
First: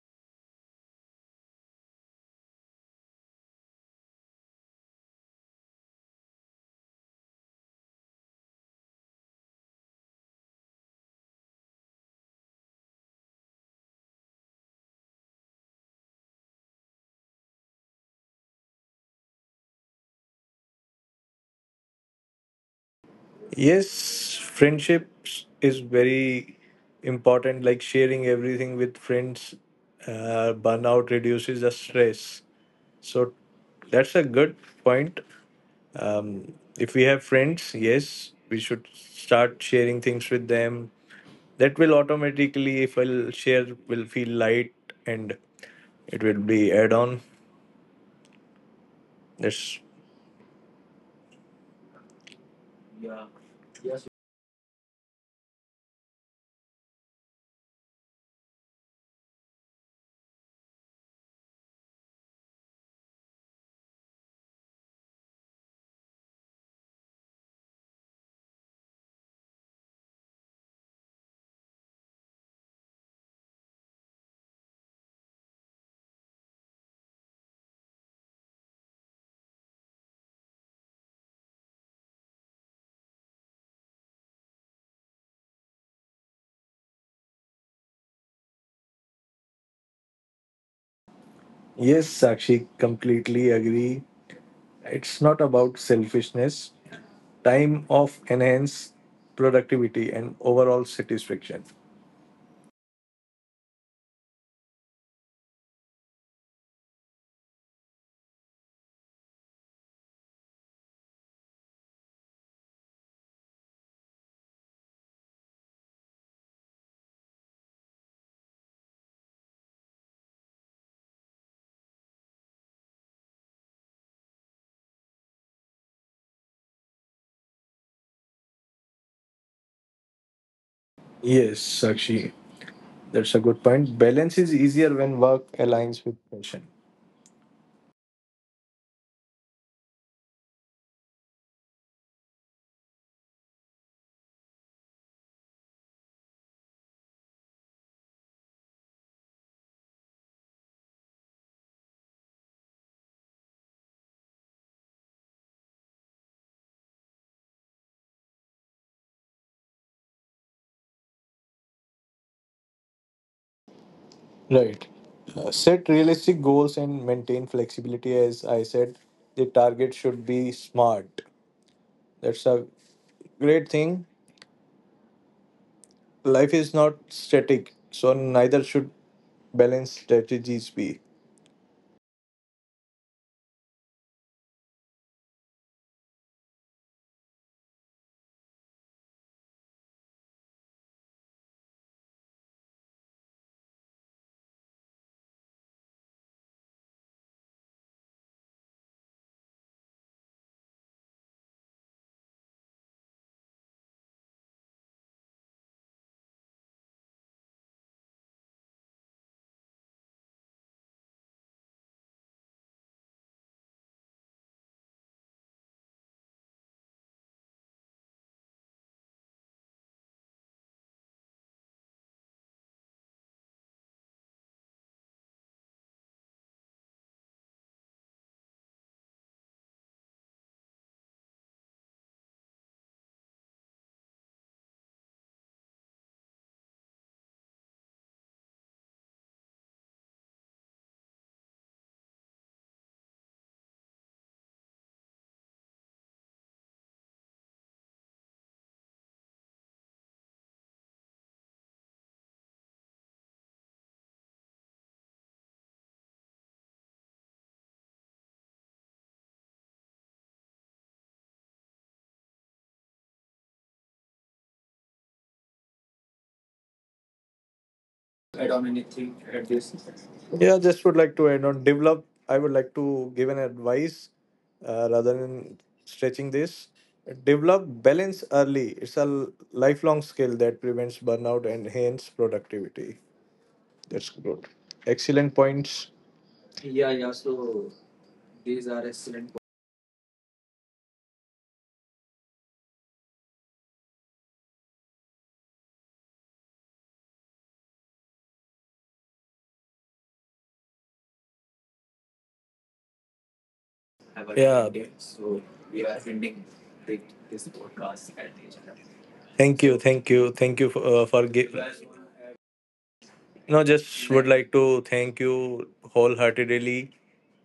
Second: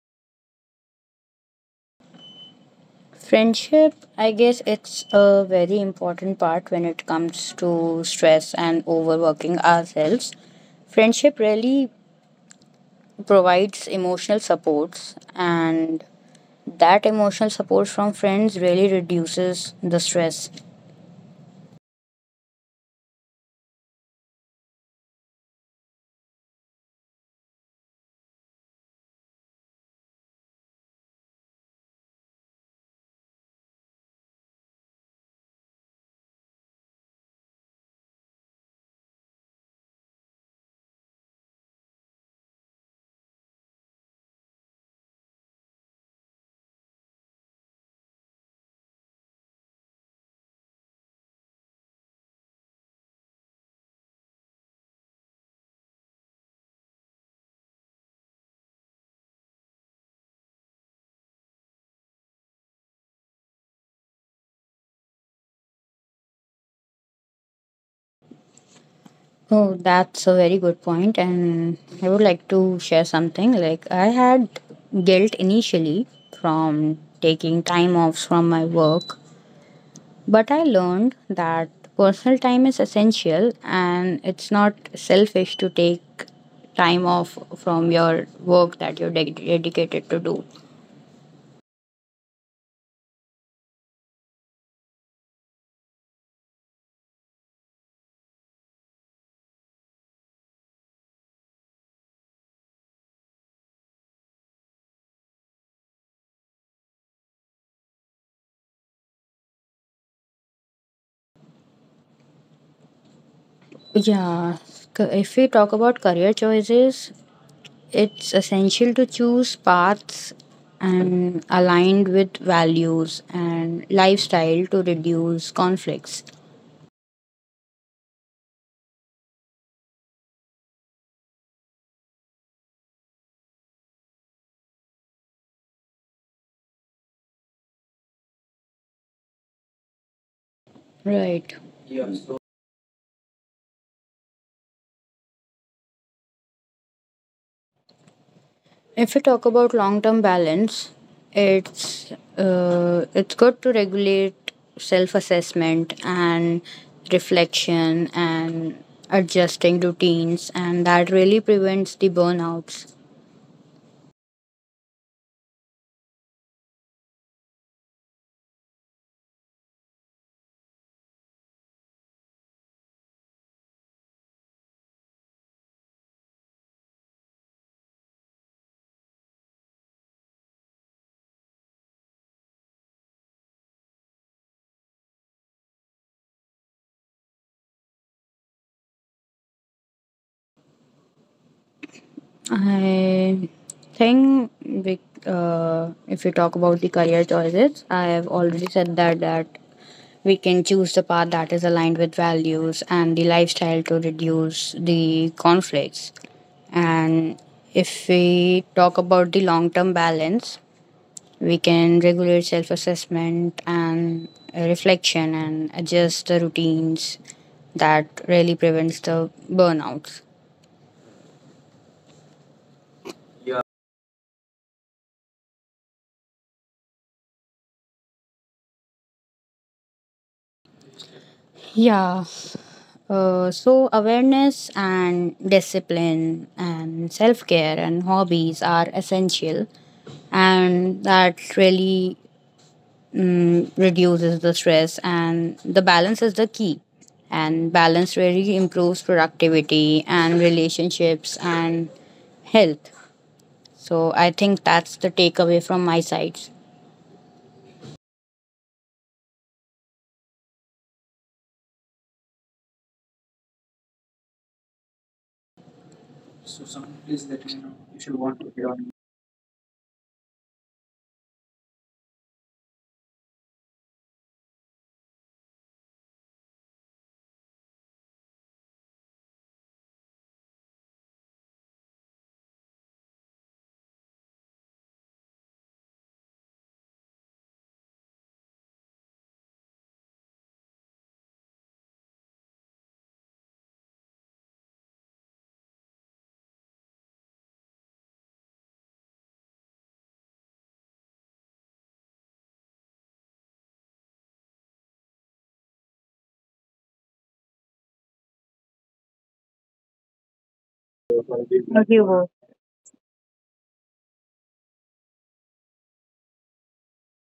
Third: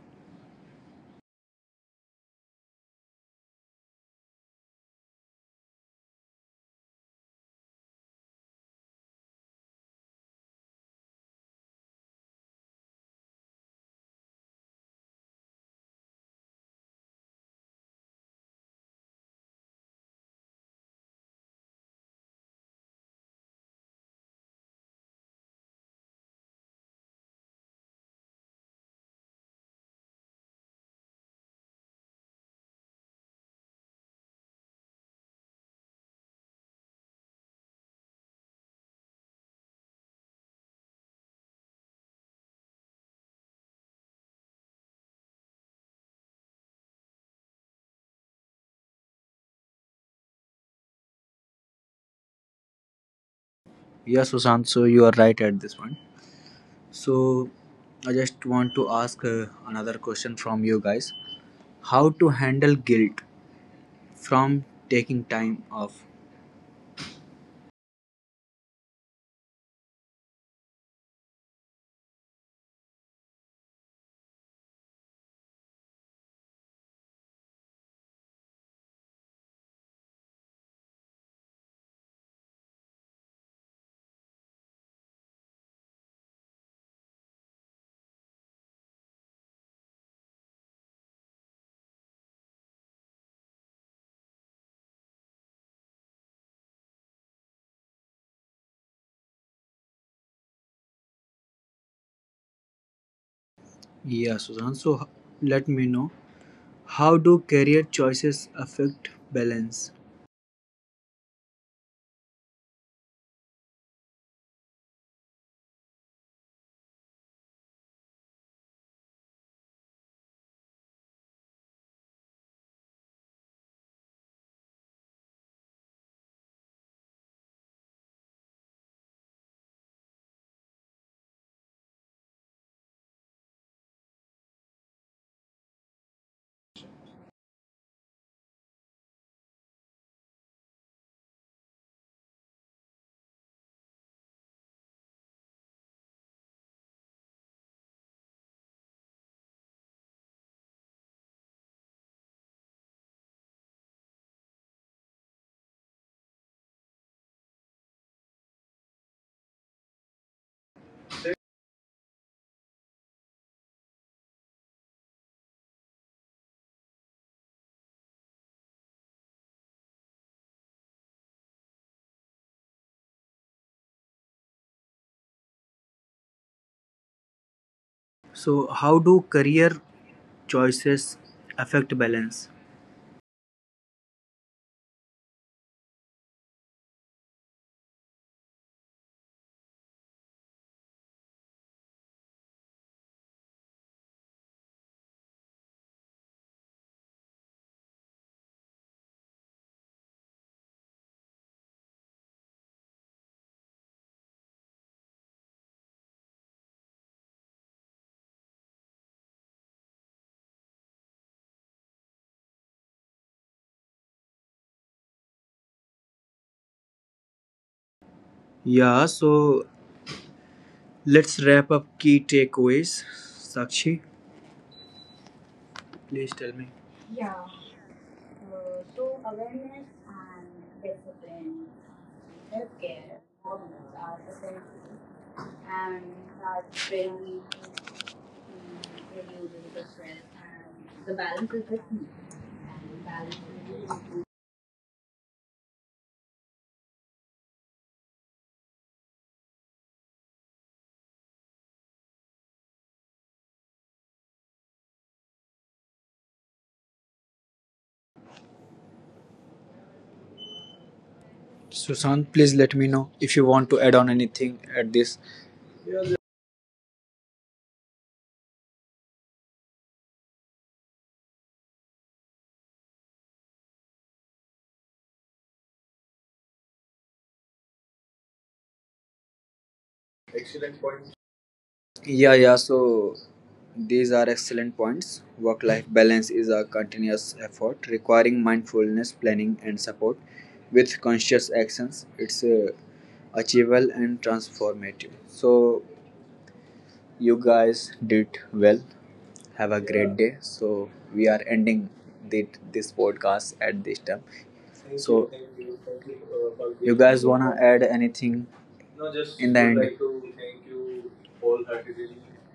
S3: Friendship, I guess it's a very important part when it comes to stress and overworking ourselves. Friendship really provides emotional supports, and that emotional support from friends really reduces the stress.
S1: Yes, friendships is very important, like sharing everything with friends. Uh, burnout reduces the stress. So that's a good point. um, if we have friends, yes, we should start sharing things with them. That will automatically, if I'll share, will feel light, and it will be add on that's
S2: Yeah, Sushant. So you are right at this point. So, I just want to ask uh, another question from you guys. How to handle guilt from taking time off?
S3: Oh, that's a very good point, and I would like to share something. Like, I had guilt initially from taking time off from my work. But I learned that personal time is essential and it's not selfish to take time off from your work that you're ded- dedicated to do.
S1: yes Sakshi completely agree. It's not about selfishness. Time of enhance productivity and overall satisfaction.
S2: Yeah, Sushant. So h- let me know. How do career choices affect balance?
S3: Yeah, c- if we talk about career choices, it's essential to choose paths and aligned with values and lifestyle to reduce conflicts.
S1: Yes, Sakshi, that's a good point. Balance is easier when work aligns with passion.
S3: Right. If we talk about long-term balance, it's uh, it's good to regulate self-assessment and reflection and adjusting routines, and that really prevents the burnouts.
S1: Right. Uh, set realistic goals and maintain flexibility. As I said, the target should be smart. That's a great thing. Life is not static, so neither should balance strategies be.
S2: So how do career choices affect balance?
S3: I think we, uh, if we talk about the career choices, I have already said that that we can choose the path that is aligned with values and the lifestyle to reduce the conflicts. And if we talk about the long term balance, we can regulate self assessment and uh, reflection and adjust the routines that really prevents the burnouts.
S2: Yeah. So let's wrap up key takeaways. Sakshi, please tell me.
S3: Yeah, Uh, so awareness and discipline and self-care and hobbies are essential and that really reduces the stress and the balance is the key and balance really improves productivity and relationships and health, so I think that's the takeaway from my side.
S2: Sushant, please let me know if you want to add on anything at this.
S1: Yeah, just would like to add on develop. I would like to give an advice uh, rather than stretching this. Develop balance early. It's a l- lifelong skill that prevents burnout and hence productivity. That's good. Excellent points.
S2: Yeah, yeah. So these are excellent points. Work life balance is a continuous effort requiring mindfulness, planning, and support. With conscious actions, it's uh, achievable and transformative. So, you guys did well. Have
S1: Yeah,
S2: a
S1: great.
S2: great day. So we are ending the, this podcast at this time.
S1: Thank you, thank
S2: So
S1: you, thank you for, uh, for you giving.
S2: you guys wanna add anything
S1: No, just would
S2: in the
S1: like to
S2: end?
S1: thank you wholeheartedly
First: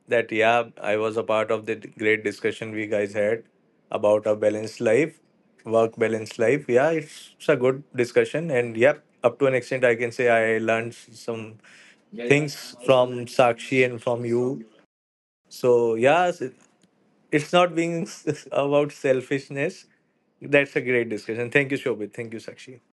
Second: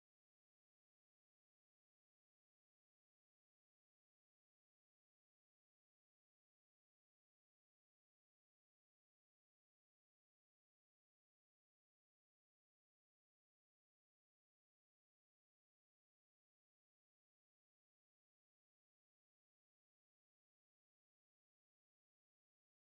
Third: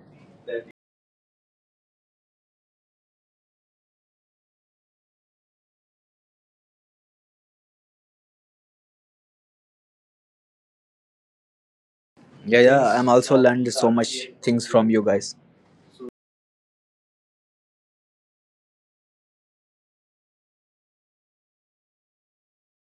S1: that yeah, I was a part of the d- great discussion we guys had about a balanced life, work balanced life. Yeah, it's, it's a good discussion, and yep, up to an extent, I can say I learned s- some. Yeah, things
S2: Yeah, yeah. I'm
S1: from
S2: also learned
S1: Sakshi
S2: so
S1: and from
S2: much
S1: you.
S2: things from you guys.
S1: So yeah, it's not being (laughs) about selfishness. That's a great discussion. Thank you, Shobit. Thank you, Sakshi.